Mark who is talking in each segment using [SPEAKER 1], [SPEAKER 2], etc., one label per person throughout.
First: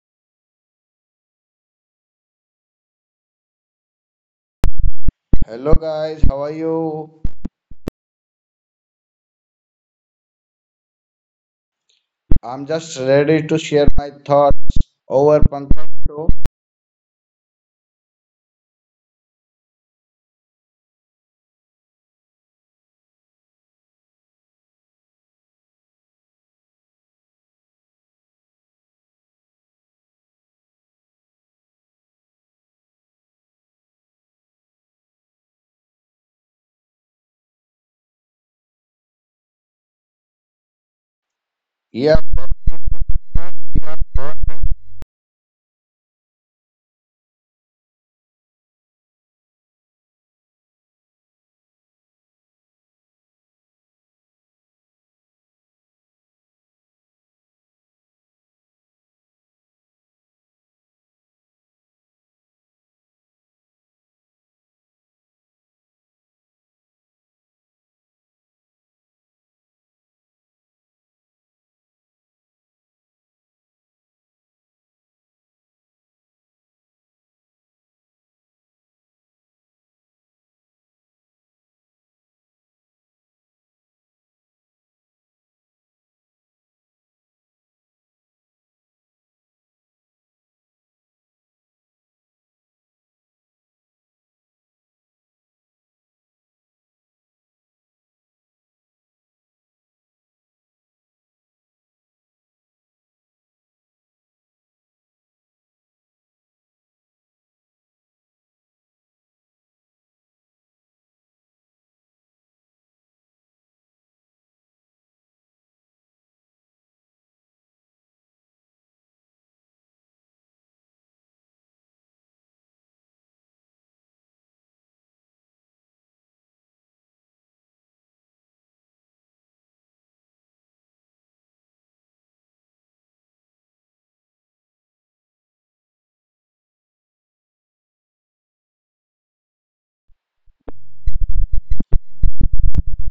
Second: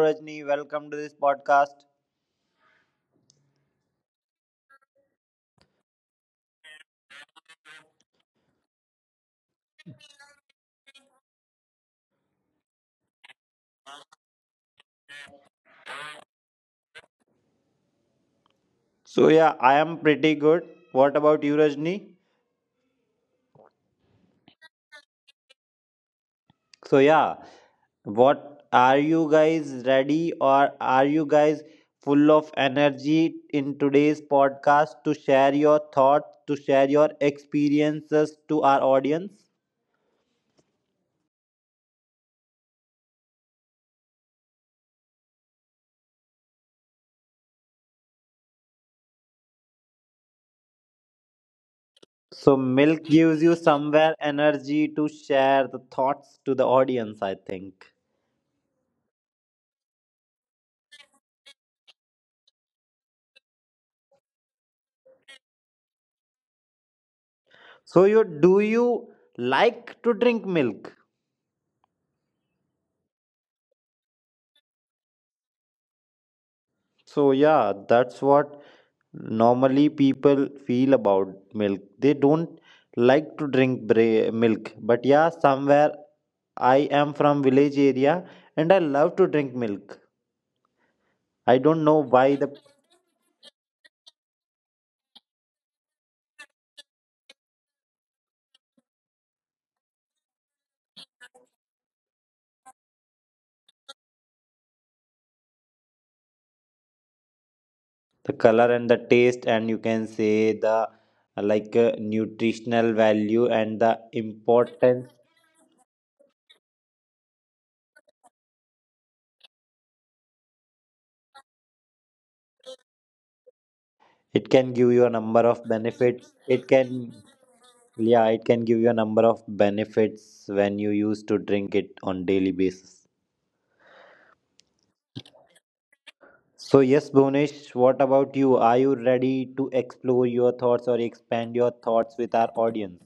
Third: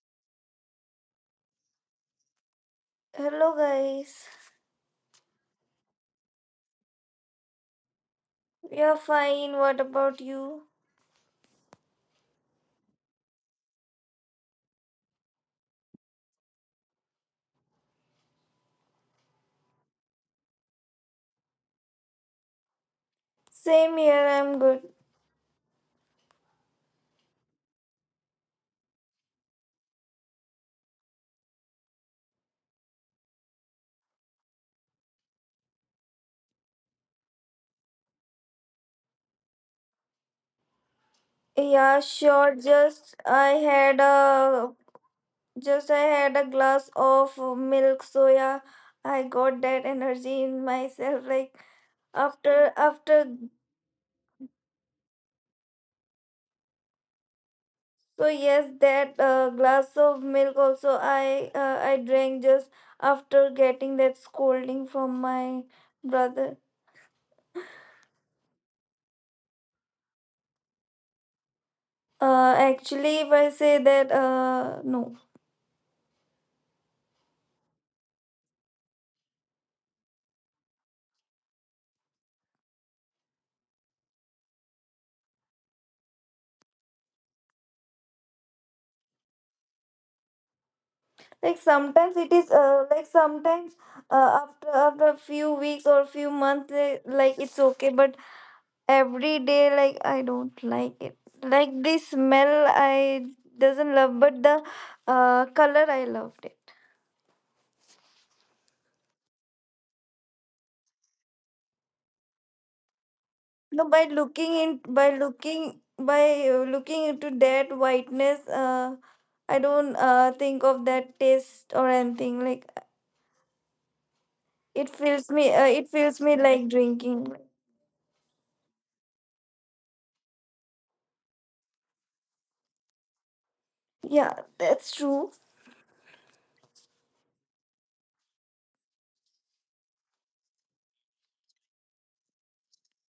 [SPEAKER 1] Rajni, welcome to this podcast.
[SPEAKER 2] Hello, guys.
[SPEAKER 3] Hello guys, how are you?
[SPEAKER 2] Are fine. What about you?
[SPEAKER 3] I'm just ready to share my thoughts over Pankaj show.
[SPEAKER 1] So yeah, I am pretty good. What about you, Rajni?
[SPEAKER 2] Same here. I'm good.
[SPEAKER 1] So yeah, what are you guys ready or are you guys full of energy in today's podcast to share your thoughts, to share your experiences to our audience?
[SPEAKER 2] Yeah,
[SPEAKER 3] Yeah,
[SPEAKER 2] sure. Just I had a glass of milk, so yeah, I got that energy in myself. Like
[SPEAKER 1] So
[SPEAKER 2] after
[SPEAKER 1] milk
[SPEAKER 2] after
[SPEAKER 1] gives you somewhere energy to share the thoughts to the audience, I think.
[SPEAKER 2] so yes, that glass of milk also I drank just after getting that scolding from my brother.
[SPEAKER 1] So you do you like to drink milk?
[SPEAKER 2] Actually, if I say that, no.
[SPEAKER 1] So yeah, that's what normally people feel about milk. They don't like to drink milk, but yeah, somewhere I am from village area and I love to drink milk. I
[SPEAKER 2] Like
[SPEAKER 1] don't know
[SPEAKER 2] sometimes it
[SPEAKER 1] why
[SPEAKER 2] is
[SPEAKER 1] the
[SPEAKER 2] like sometimes after a few weeks or a few months, they, like, it's okay, but every day, like, I don't like it, like the smell I doesn't love, but the color I loved it.
[SPEAKER 1] the color and the taste and you can say the like nutritional value
[SPEAKER 2] no
[SPEAKER 1] and the
[SPEAKER 2] by looking in by
[SPEAKER 1] importance
[SPEAKER 2] looking by looking into that whiteness, I don't think of that taste or anything. Like
[SPEAKER 1] it can give you a number of
[SPEAKER 2] it fills
[SPEAKER 1] benefits
[SPEAKER 2] me
[SPEAKER 1] it
[SPEAKER 2] like
[SPEAKER 1] can
[SPEAKER 2] drinking.
[SPEAKER 1] yeah it can give you a number of benefits when you used to drink it on daily basis.
[SPEAKER 2] Yeah, that's true.
[SPEAKER 1] So, yes, Bhunesh, what about you? Are you ready to explore your thoughts or expand your thoughts with our audience?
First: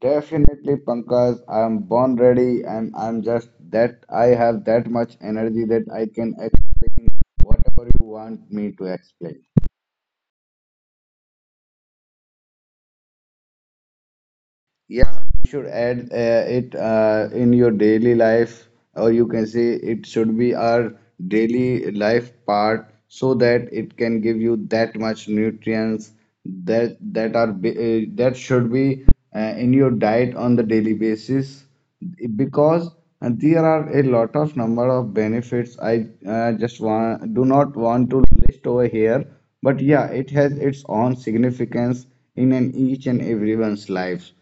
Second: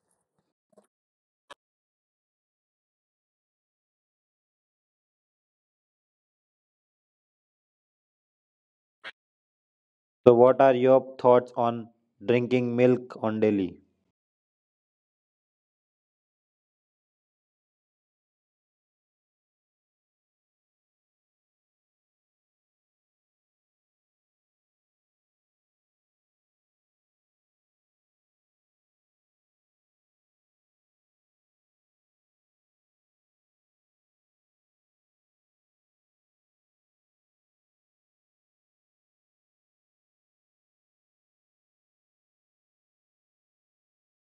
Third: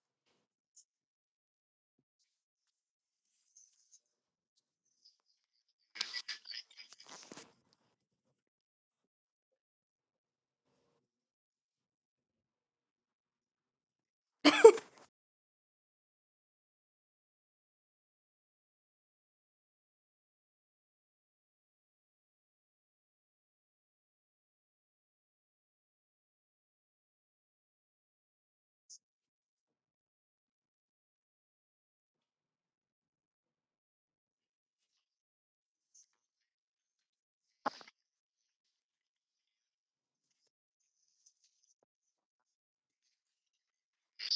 [SPEAKER 3] definitely Pankaj. I'm born ready and I'm just that I have that much energy that I can explain whatever you want me to explain.
[SPEAKER 1] So, what are your thoughts on drinking milk on daily?
[SPEAKER 3] Yeah, you should add it in your daily life, or you can say it should be our daily life part so that it can give you that much nutrients that are that should be in your diet on the daily basis because there are a lot of number of benefits. I just want do not want to list over here, but yeah, it has its own significance in an each and everyone's life.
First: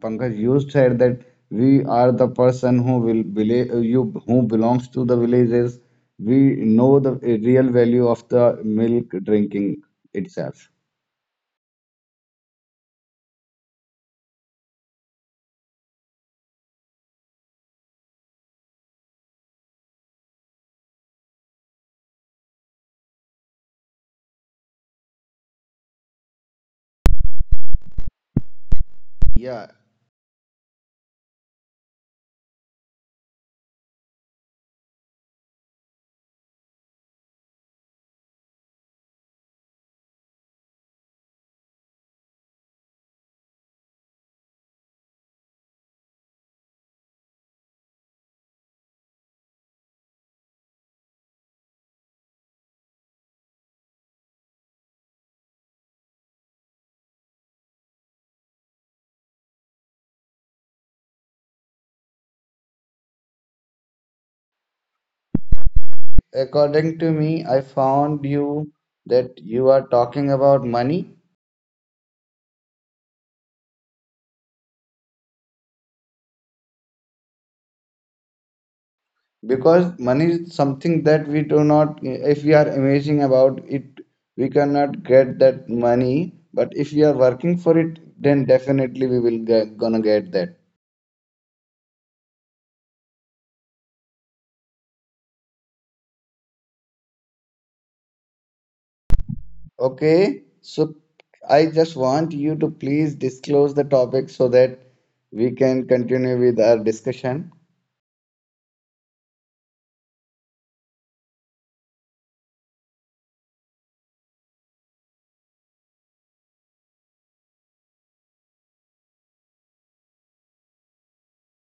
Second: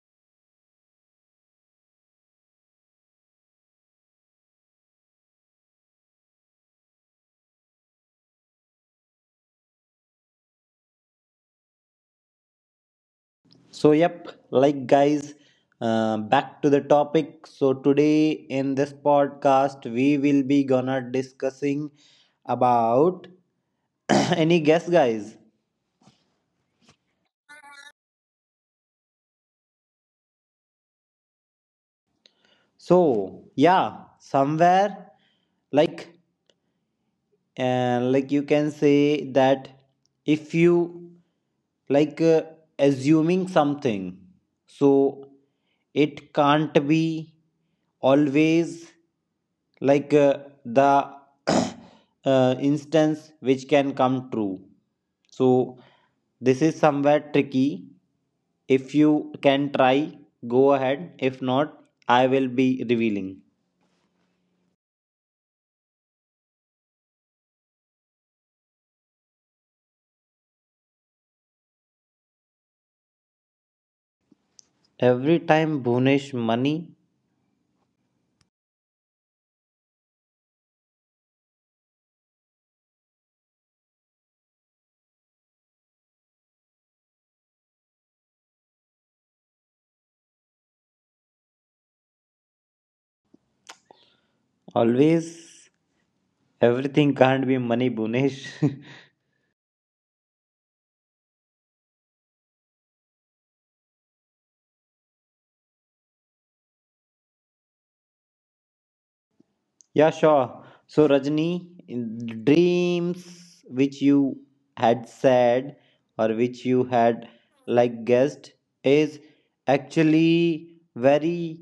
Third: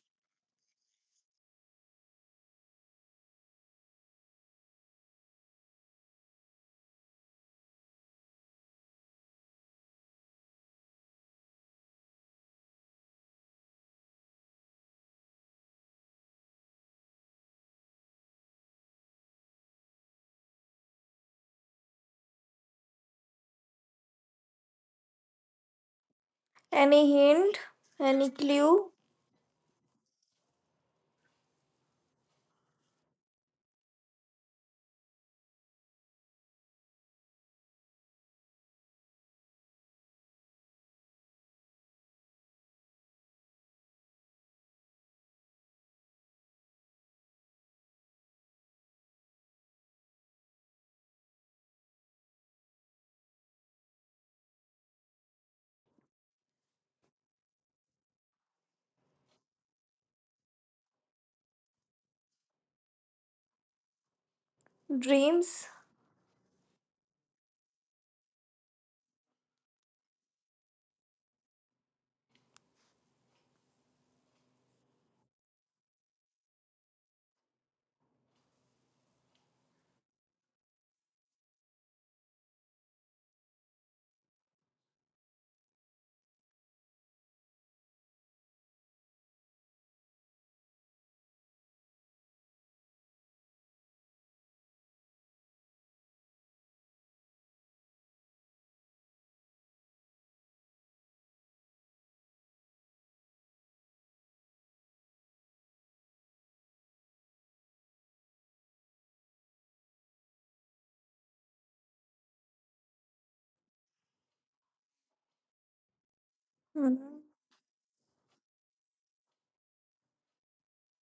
[SPEAKER 3] Pankaj, you said that we are the person who will believe you who belongs to the villages. We know the real value of the milk drinking itself.
[SPEAKER 1] So, yep, like guys, back to the topic. So, today in this podcast, we will be gonna discussing about any guess, guys.
[SPEAKER 2] Any hint? Any clue?
[SPEAKER 3] Yeah,
[SPEAKER 1] So, yeah, somewhere like and like you can say that if you like assuming something so it can't be always like the instance which can come true so this is somewhat tricky if you can try go ahead if not I will be revealing
[SPEAKER 2] Dreams?
[SPEAKER 3] according to me, I found you that you are talking about money
[SPEAKER 1] every time Bhunesh money
[SPEAKER 3] because money is something that we do not, if we are amazing about it, we cannot get that money. But if we are working for it, then definitely we will gonna get that.
[SPEAKER 1] always. Everything can't be money, Bhunesh.
[SPEAKER 3] Okay, so I just want you to please disclose the topic so that we can continue with our discussion.
[SPEAKER 1] Yeah, sure. So, Rajni, in dreams which you had said or which you had
[SPEAKER 2] Hmm.
[SPEAKER 1] like guessed is actually very,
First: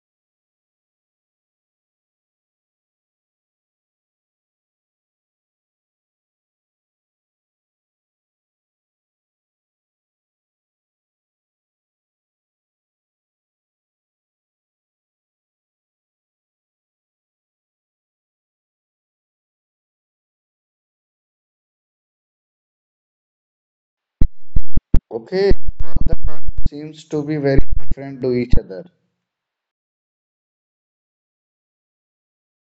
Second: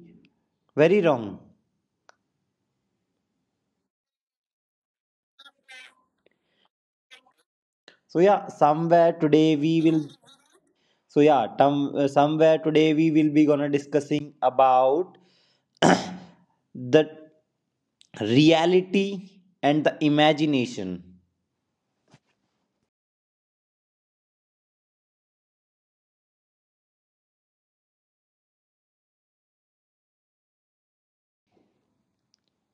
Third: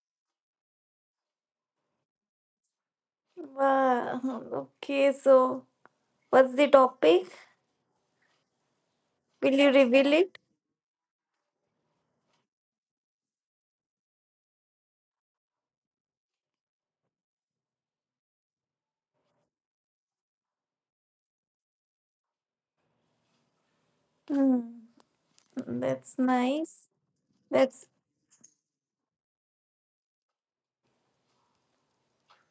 [SPEAKER 1] very wrong.
[SPEAKER 2] Wow. Okay, so what's the topic?
[SPEAKER 1] So, yeah, somewhere today
[SPEAKER 2] Will you
[SPEAKER 1] we will.
[SPEAKER 2] reveal it?
[SPEAKER 1] So, yeah, somewhere today we will be gonna discussing about the reality and the imagination.
[SPEAKER 2] Hmm.
[SPEAKER 3] Okay, the
[SPEAKER 2] That's
[SPEAKER 3] terms seems
[SPEAKER 2] nice.
[SPEAKER 3] to be very
[SPEAKER 2] That's
[SPEAKER 3] different to each other.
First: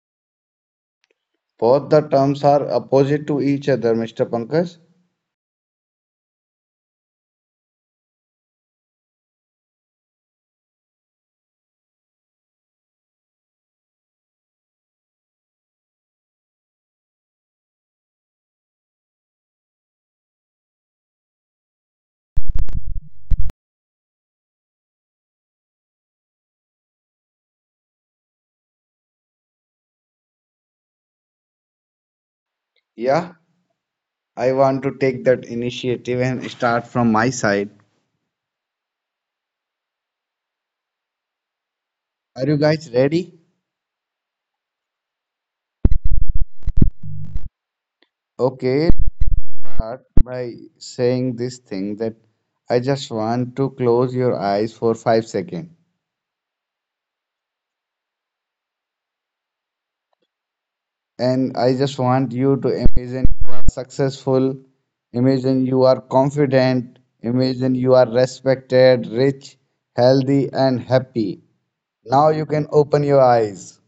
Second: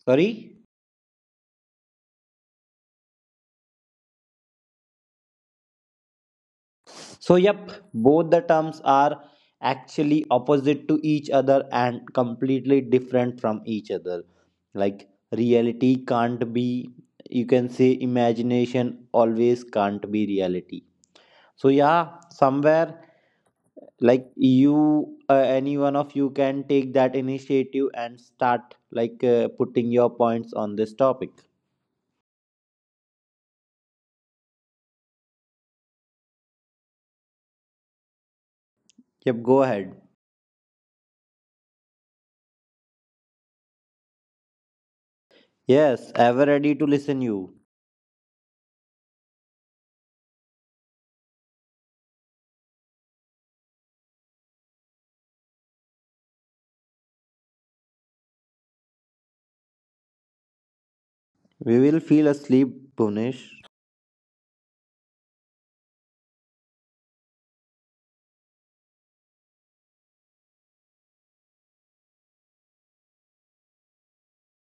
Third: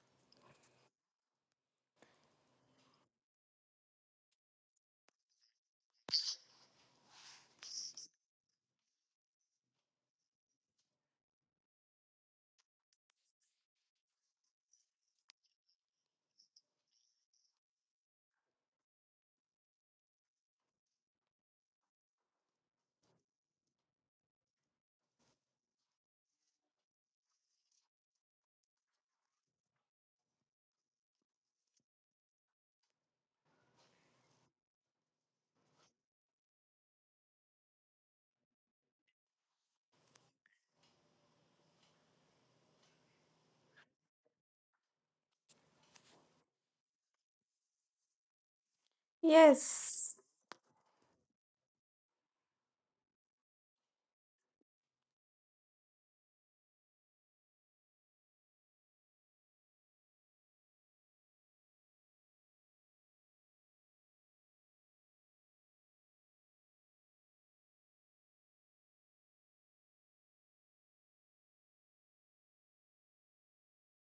[SPEAKER 1] Sorry?
[SPEAKER 3] Both the terms are opposite to each other, Mr. Pankaj.
[SPEAKER 1] So, yep, both the terms are actually opposite to each other and completely different from each other. Like, reality can't be, you can say, imagination always can't be reality. So, yeah, somewhere like you, any one of you can take that initiative and start like putting your points on this topic.
[SPEAKER 3] Yeah, I want to take that initiative and start from my side.
[SPEAKER 1] Yep, go ahead.
[SPEAKER 3] Are you guys ready?
[SPEAKER 1] Yes, ever ready to listen you.
[SPEAKER 3] Okay, start
[SPEAKER 2] yes.
[SPEAKER 3] by saying this thing that I just want to close your eyes for 5 seconds.
[SPEAKER 1] We will feel asleep,
[SPEAKER 3] And I just
[SPEAKER 1] Bhunesh.
[SPEAKER 3] want you to imagine you are successful, imagine you are confident, imagine you are respected, rich, healthy, and happy. Now you can open your eyes.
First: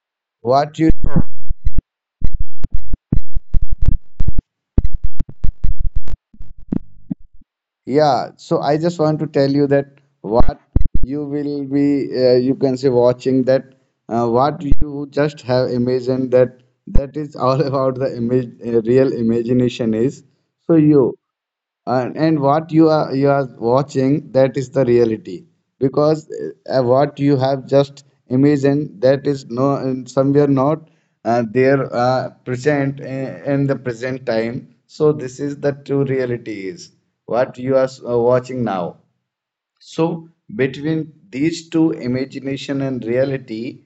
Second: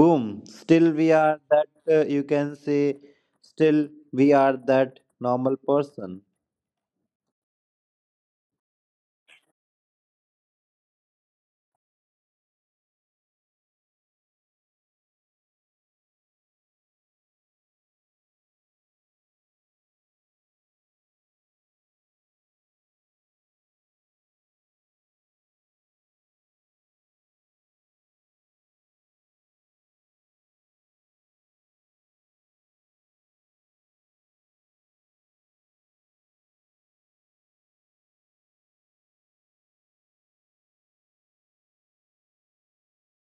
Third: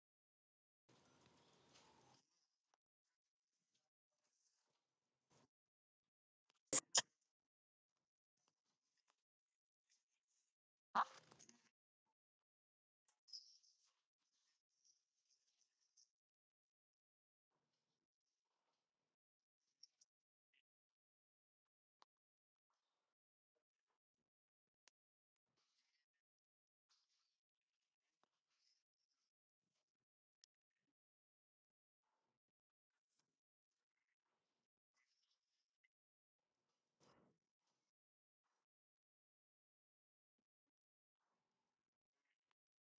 [SPEAKER 1] Boom,
[SPEAKER 3] What you,
[SPEAKER 1] still we are that you can say still we are that normal person.
[SPEAKER 3] yeah, so I just want to tell you that what you will be, you can say, watching that what you just have imagined that that is all about the image, real imagination is. So and what you are watching that is the reality because what you have just imagined that is no and somewhere not there present in the present time, so this is the true reality is what you are watching now. So between these two, imagination and reality,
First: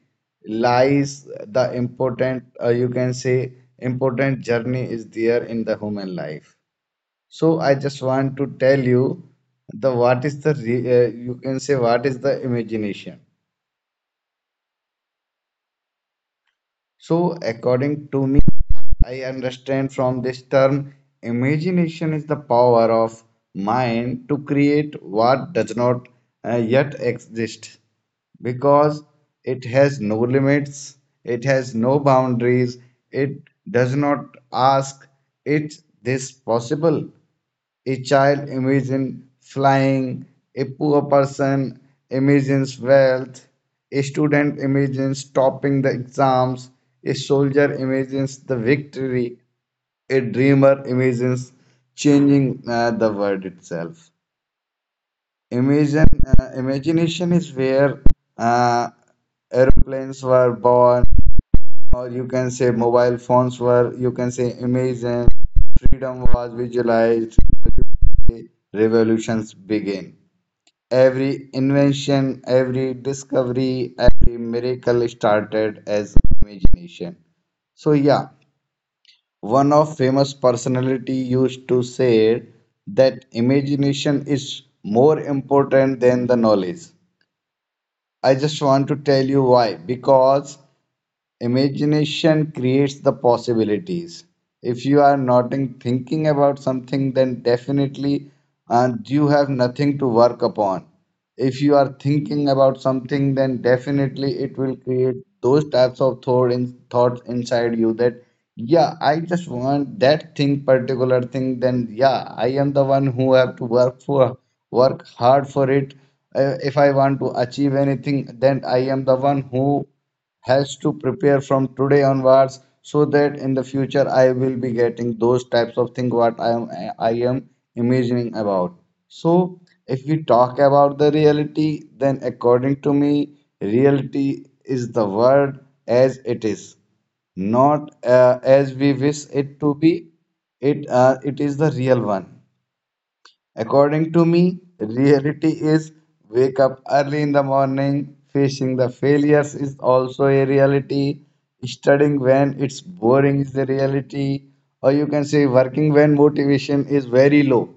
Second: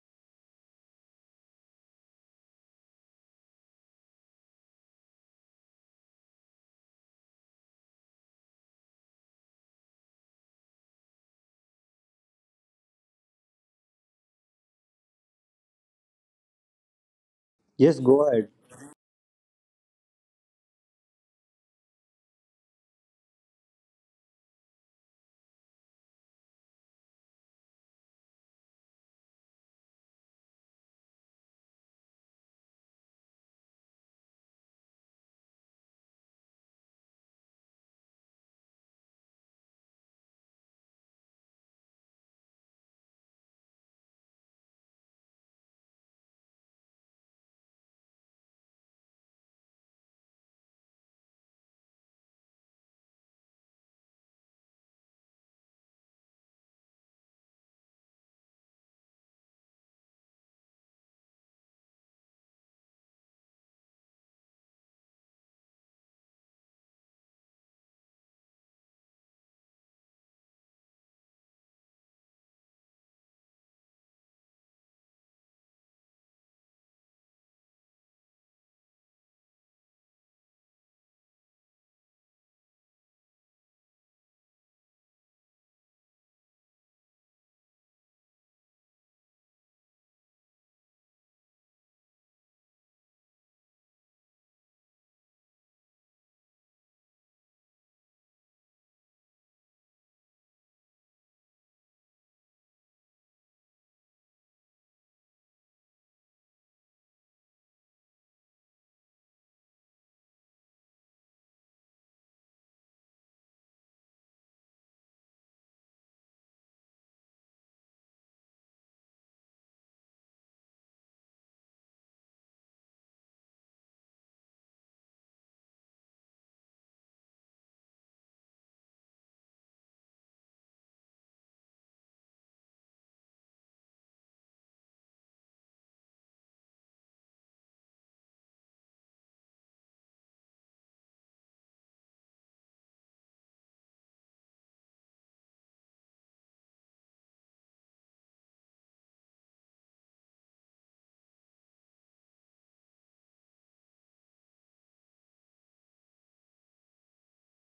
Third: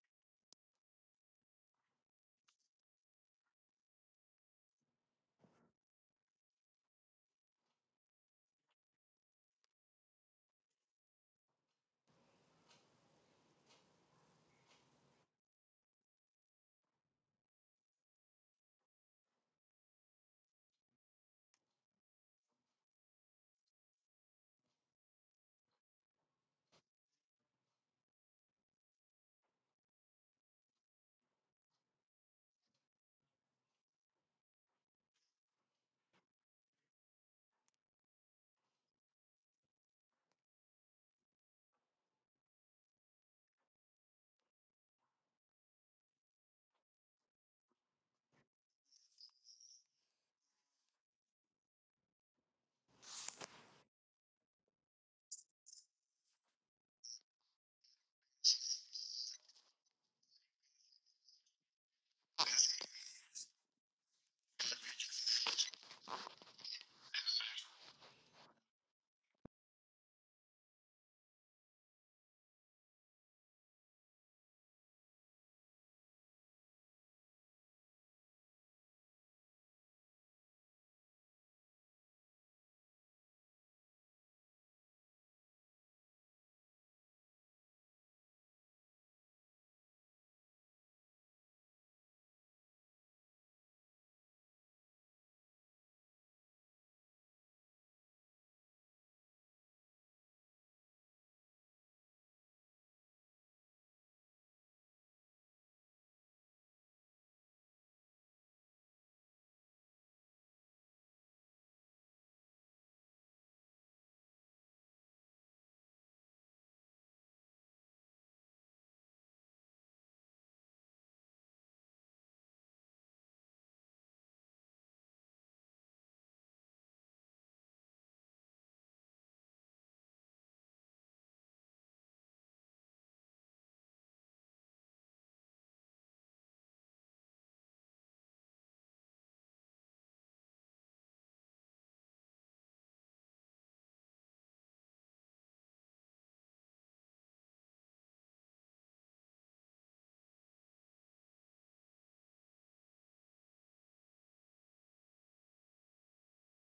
[SPEAKER 3] lies the important, you can say, important journey is there in the human life. So I just want to tell you the what is you can say what is the imagination. So
[SPEAKER 1] Yes,
[SPEAKER 3] according
[SPEAKER 1] go
[SPEAKER 3] to me,
[SPEAKER 1] ahead.
[SPEAKER 3] I understand from this term, imagination is the power of mind to create what does not yet exist because it has no limits, it has no boundaries, it does not ask, is this possible? A child imagines flying, a poor person imagines wealth, a student imagines topping the exams, a soldier imagines the victory, a dreamer imagines changing the world itself. Imagine, Imagination is where uh, airplanes were born, or you can say mobile phones were, you can say, imagined, freedom was visualized, revolutions began. Every invention, every discovery, every miracle started as imagination. So yeah, one of famous personality used to say that imagination is more important than the knowledge. I just want to tell you why. Because imagination creates the possibilities. If you are not in thinking about something, then definitely you have nothing to work upon. If you are thinking about something, then definitely it will create those types of thoughts inside you that, yeah, I just want that thing, particular thing. Then, yeah, I am the one who have to work hard for it. If I want to achieve anything, then I am the one who has to prepare from today onwards so that in the future I will be getting those types of thing what I am imagining about. So if we talk about the reality, then according to me, reality is the word as it is, not as we wish it to be. It is the real one. According to me, reality is wake up early in the morning, facing the failures is also a reality, studying when it's boring is a reality, or you can say working when motivation is very low.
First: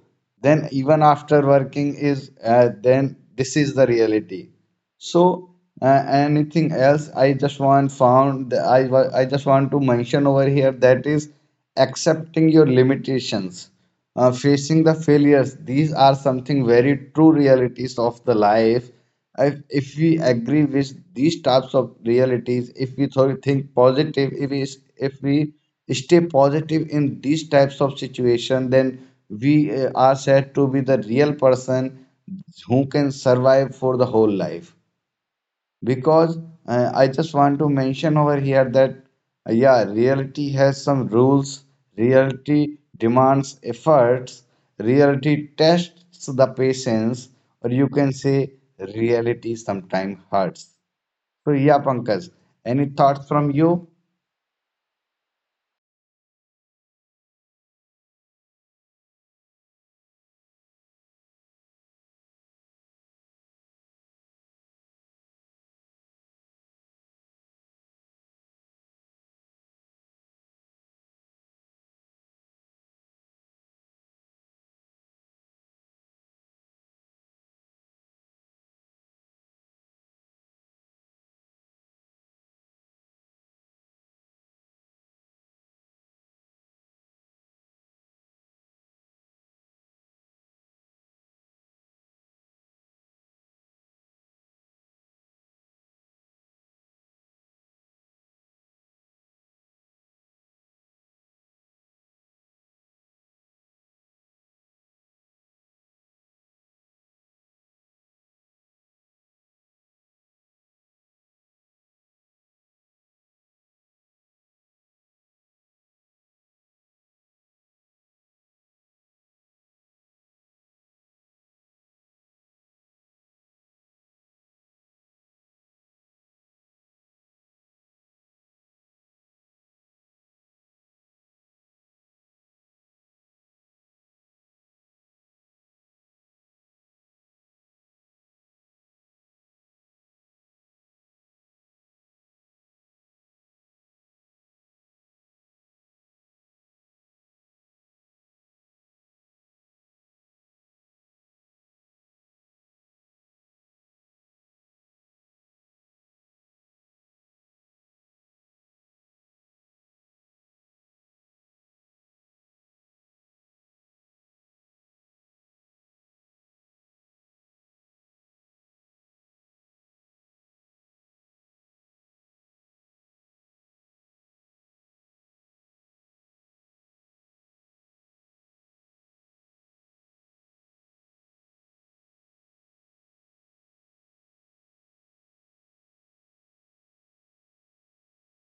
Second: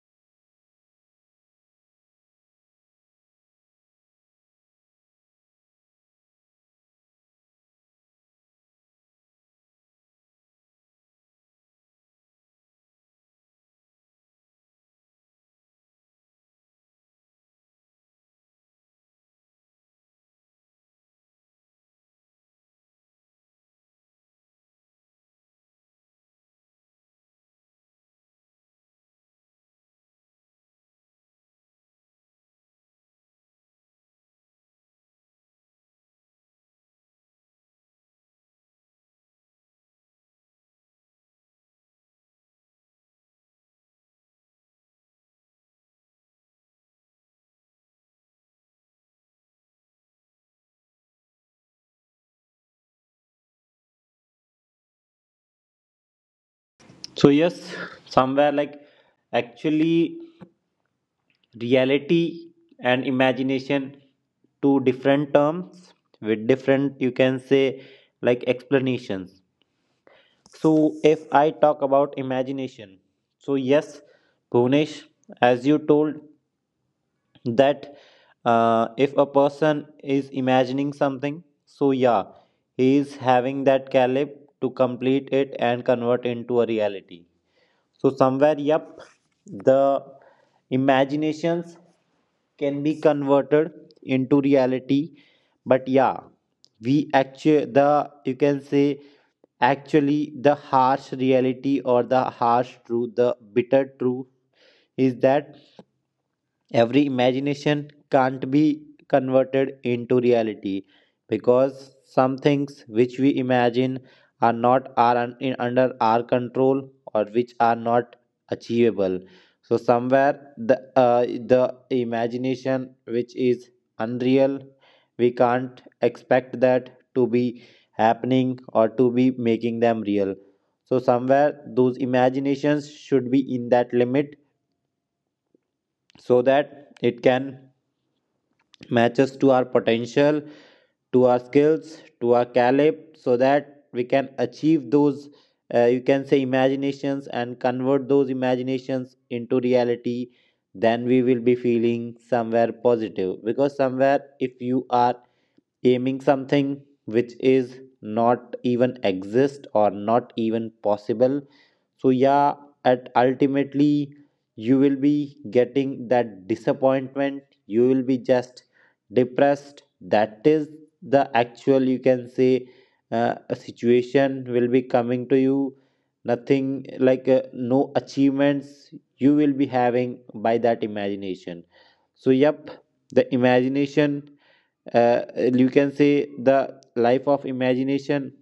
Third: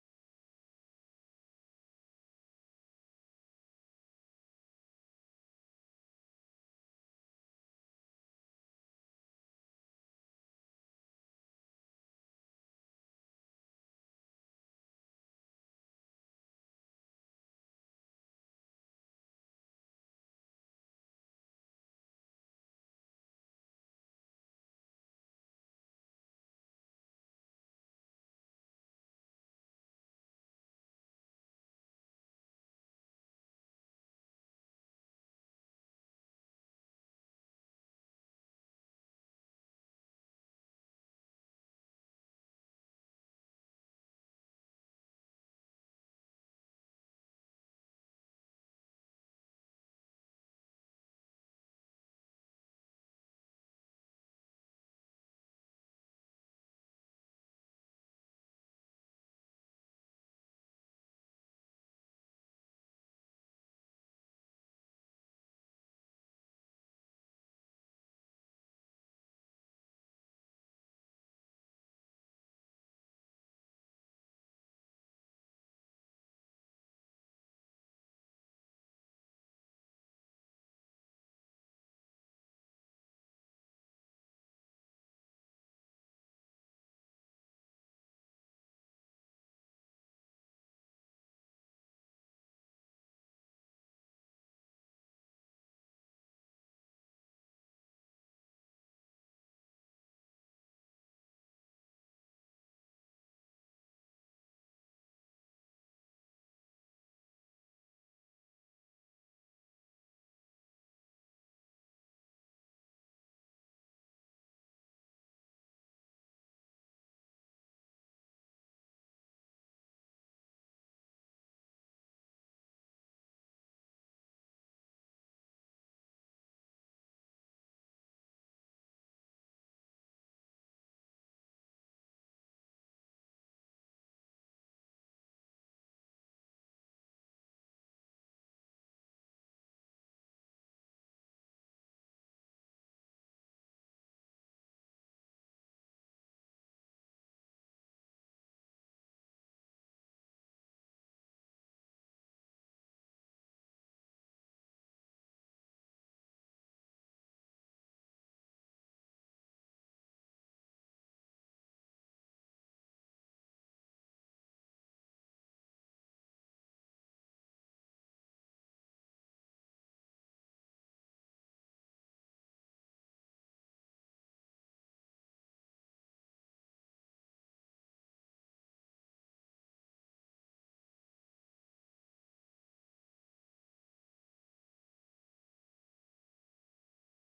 [SPEAKER 3] Then even after working is then this is the reality. So, anything else I just want I just want to mention over here that is accepting your limitations, facing the failures. These are something very true realities of the life. If we agree with these types of realities, if we think positive, if we stay positive in these types of situation, then we are said to be the real person who can survive for the whole life because I just want to mention over here that yeah, reality has some rules, reality demands efforts, reality tests the patience, or you can say reality sometimes hurts. So yeah, Pankaj, any thoughts from you?
[SPEAKER 1] So, yes, somewhere like actually reality and imagination, two different terms with different, you can say, like explanations. So, if I talk about imagination, so yes, Bhunesh, as you told. That if a person is imagining something, so yeah, he is having that calib to complete it and convert into a reality. So somewhere, yep, the imaginations can be converted into reality, but yeah, we actually the you can say actually the harsh reality or the harsh truth, the bitter truth is that every imagination can't be converted into reality because some things which we imagine are not are un- in, under our control or which are not achievable, so somewhere the imagination which is unreal we can't expect that to be happening or to be making them real, so somewhere those imaginations should be in that limit so that it can matches to our potential, to our skills, to our caliber, so that we can achieve those, you can say, imaginations and convert those imaginations into reality. Then we will be feeling somewhere positive because somewhere, if you are aiming something which is not even exist or not even possible, so yeah, at ultimately you will be getting that disappointment. You will be just depressed. That is the actual you can say a situation will be coming to you. Nothing like no achievements you will be having by that imagination. So yep, the imagination. You can say the life of imagination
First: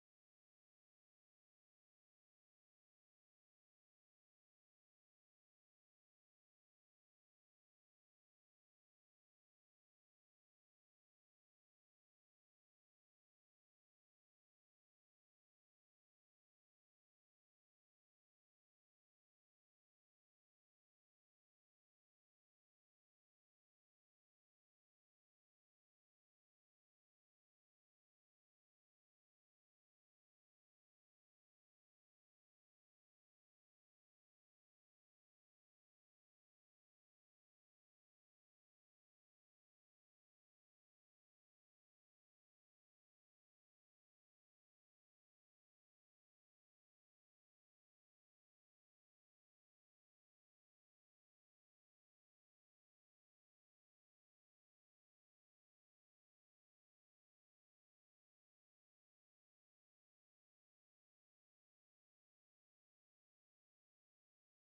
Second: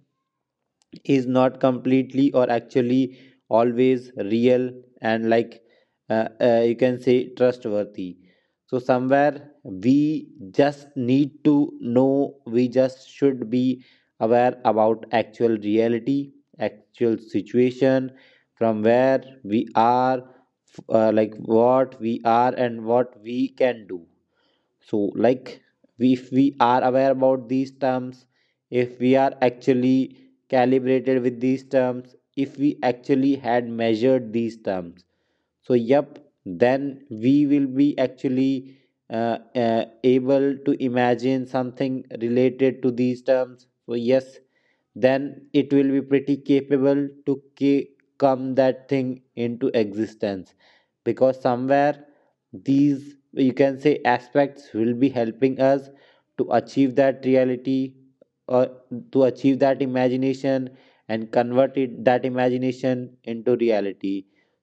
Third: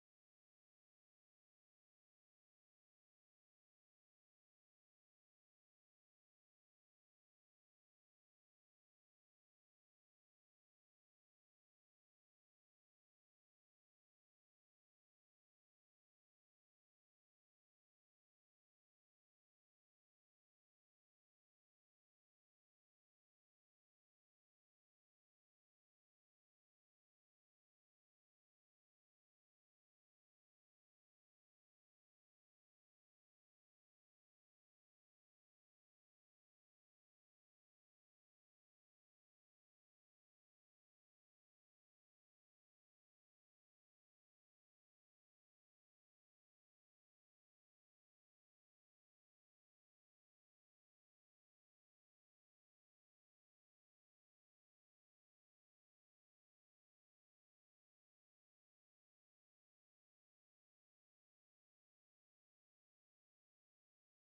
[SPEAKER 1] is not completely or actually always real and like you can say trustworthy, so somewhere we just need to know we just should be aware about actual reality actual situation from where like what we are and what we can do, so like we, if we are aware about these terms, if we are actually calibrated with these terms, if we actually had measured these terms, so yep, then we will be actually able to imagine something related to these terms, so yes, then it will be pretty capable to come that thing into existence, because somewhere these you can say aspects will be helping us to achieve that reality or to achieve that imagination and convert it that imagination into reality.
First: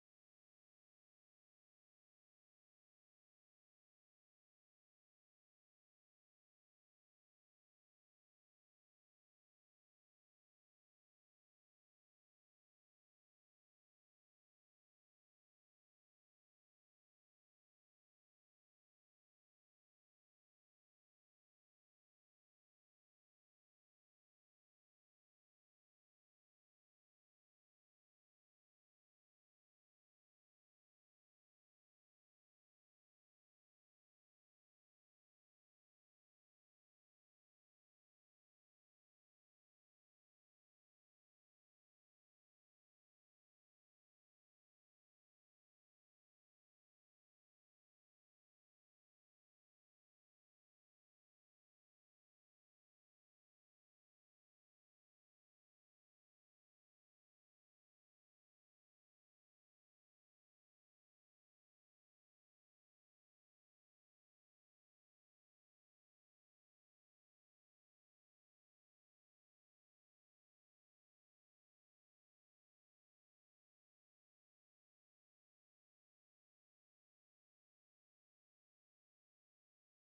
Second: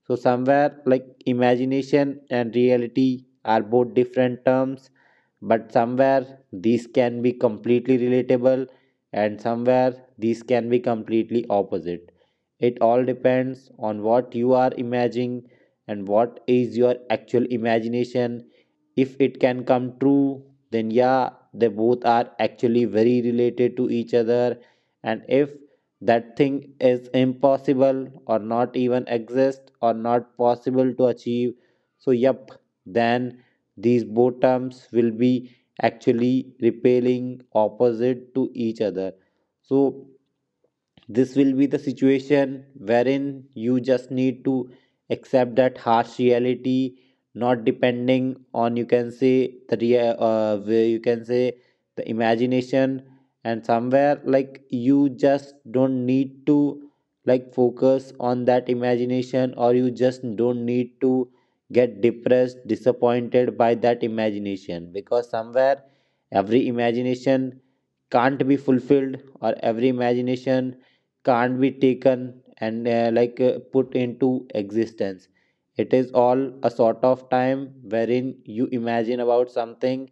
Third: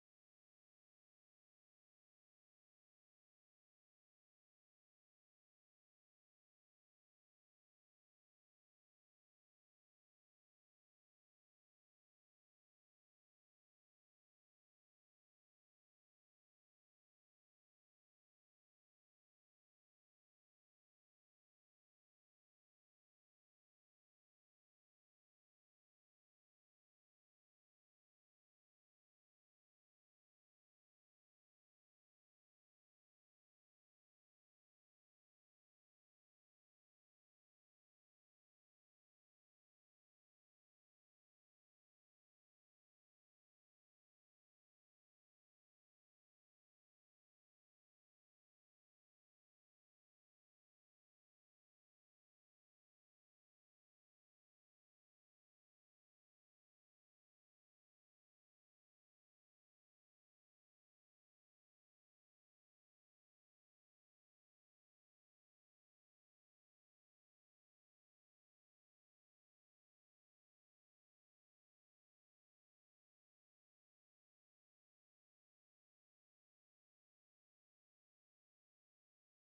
[SPEAKER 1] So somewhere like imagination and reality are both different terms, but somewhere these can be completely relatable and somewhere these can be completely opposite. It all depends on what you are imagining and what is your actual imagination. If it can come true, then yeah they both are actually very related to each other, and if that thing is impossible or not even exist or not possible to achieve, so yep, then these bottoms will be actually repelling opposite to each other. So this will be the situation wherein you just need to accept that harsh reality, not depending on you can say where you can say the imagination, and somewhere like you just don't need to like focus on that imagination, or you just don't need to get depressed, disappointed by that imagination, because somewhere every imagination can't be fulfilled or every imagination can't be taken and like put into existence. It is all a sort of time wherein you imagine about something,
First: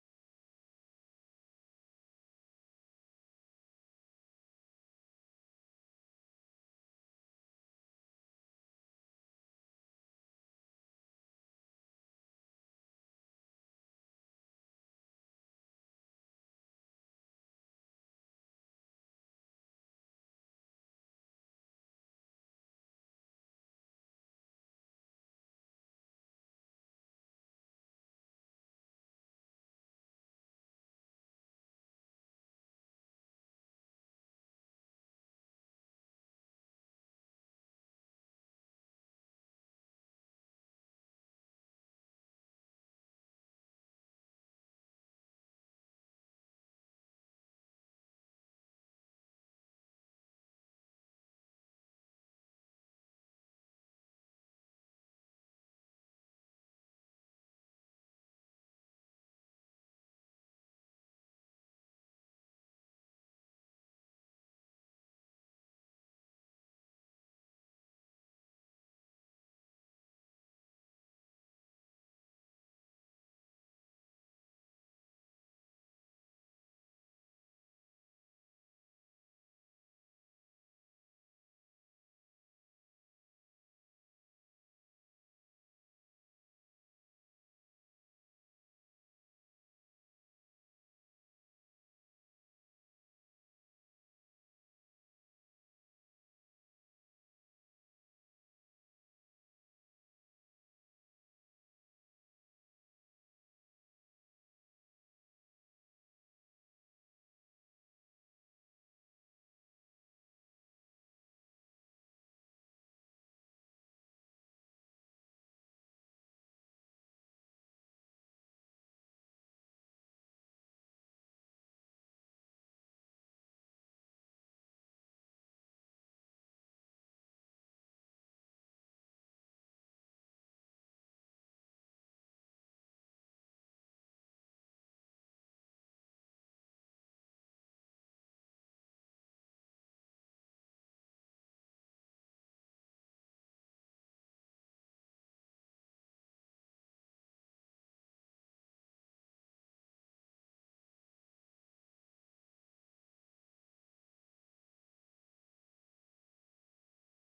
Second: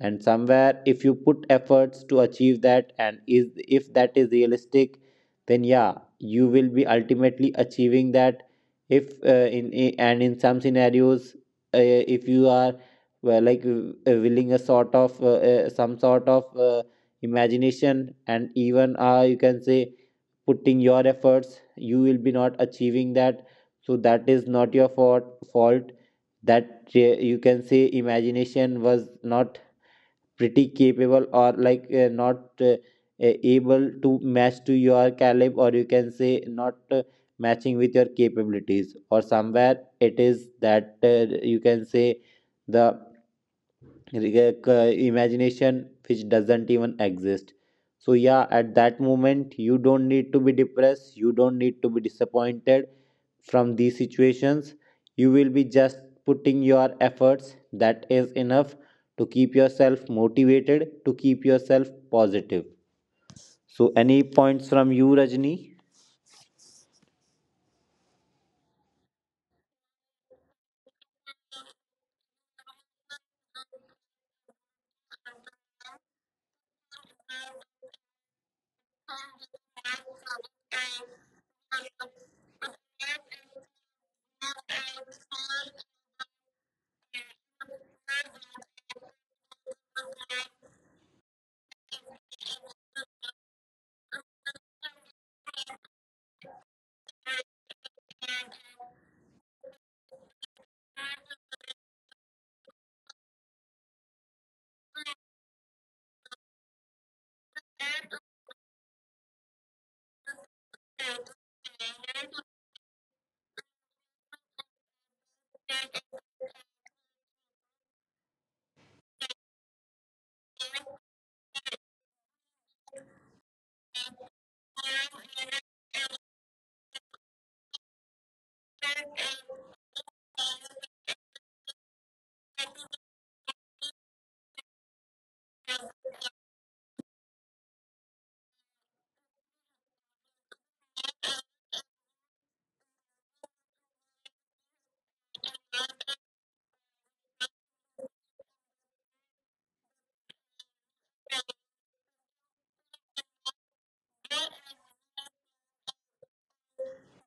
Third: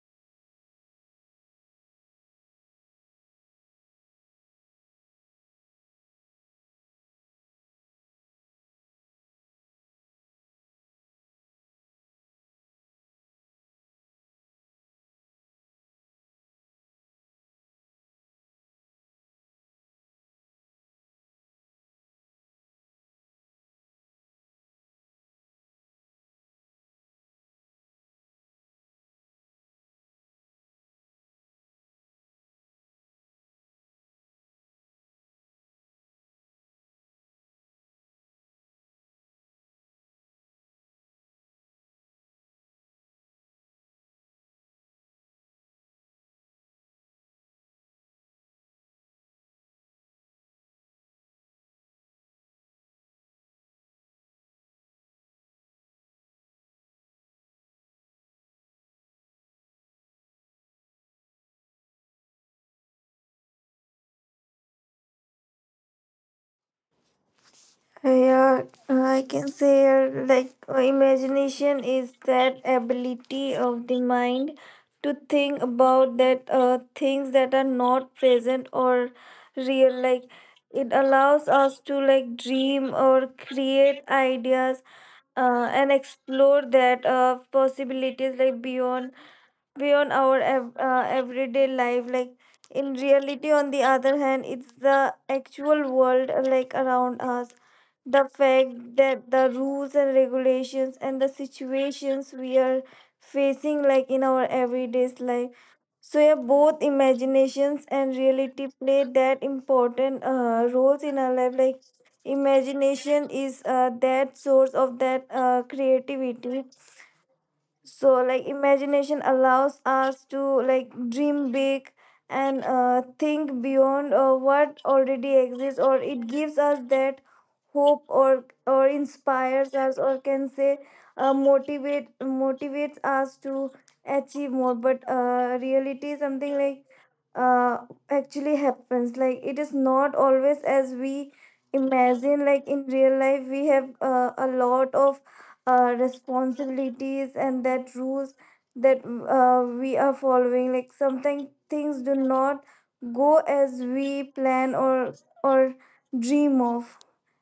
[SPEAKER 1] and somewhere if you put efforts to achieve that and is if that is realistic, then yeah you will be ultimately achieving that. If uh, in and in some scenarios, if you are well, like willing a sort of some sort of imagination and even you can say putting your efforts you will be not achieving that, so that is not your fault that you can say imagination was not pretty capable or like not able to match to your caliber or you can say not matching with your capabilities or somewhere it is that you can say the imagination which doesn't even exist. So yeah at that moment you don't need to be depressed, you don't need to be disappointed from these situations. You will be just putting your efforts, that is enough to keep yourself motivated, to keep yourself positive. So any points from you Rajni?
[SPEAKER 2] Yeah, I can say, imagination is that ability of the mind to think about that things that are not present or real. Like, it allows us to like dream or create ideas, and explore that possibilities, like beyond our everyday life. Like in reality, on the other hand, it's the actual world, like around us, the fact that the rules and regulations and the situations we are facing like in our everyday's life. So yeah, both imaginations and reality play that important roles in our life. Like imagination is, that source of that creativity. So like imagination allows us to like dream big and think beyond what already exists, or it gives us that hope, or inspires us, or can say, motivates us to achieve more. But reality is something like, uh, actually happens. Like it is not always as we imagine. Like in real life we have, a lot of responsibilities and that rules that we are following. Like something things do not go as we plan or or dream of.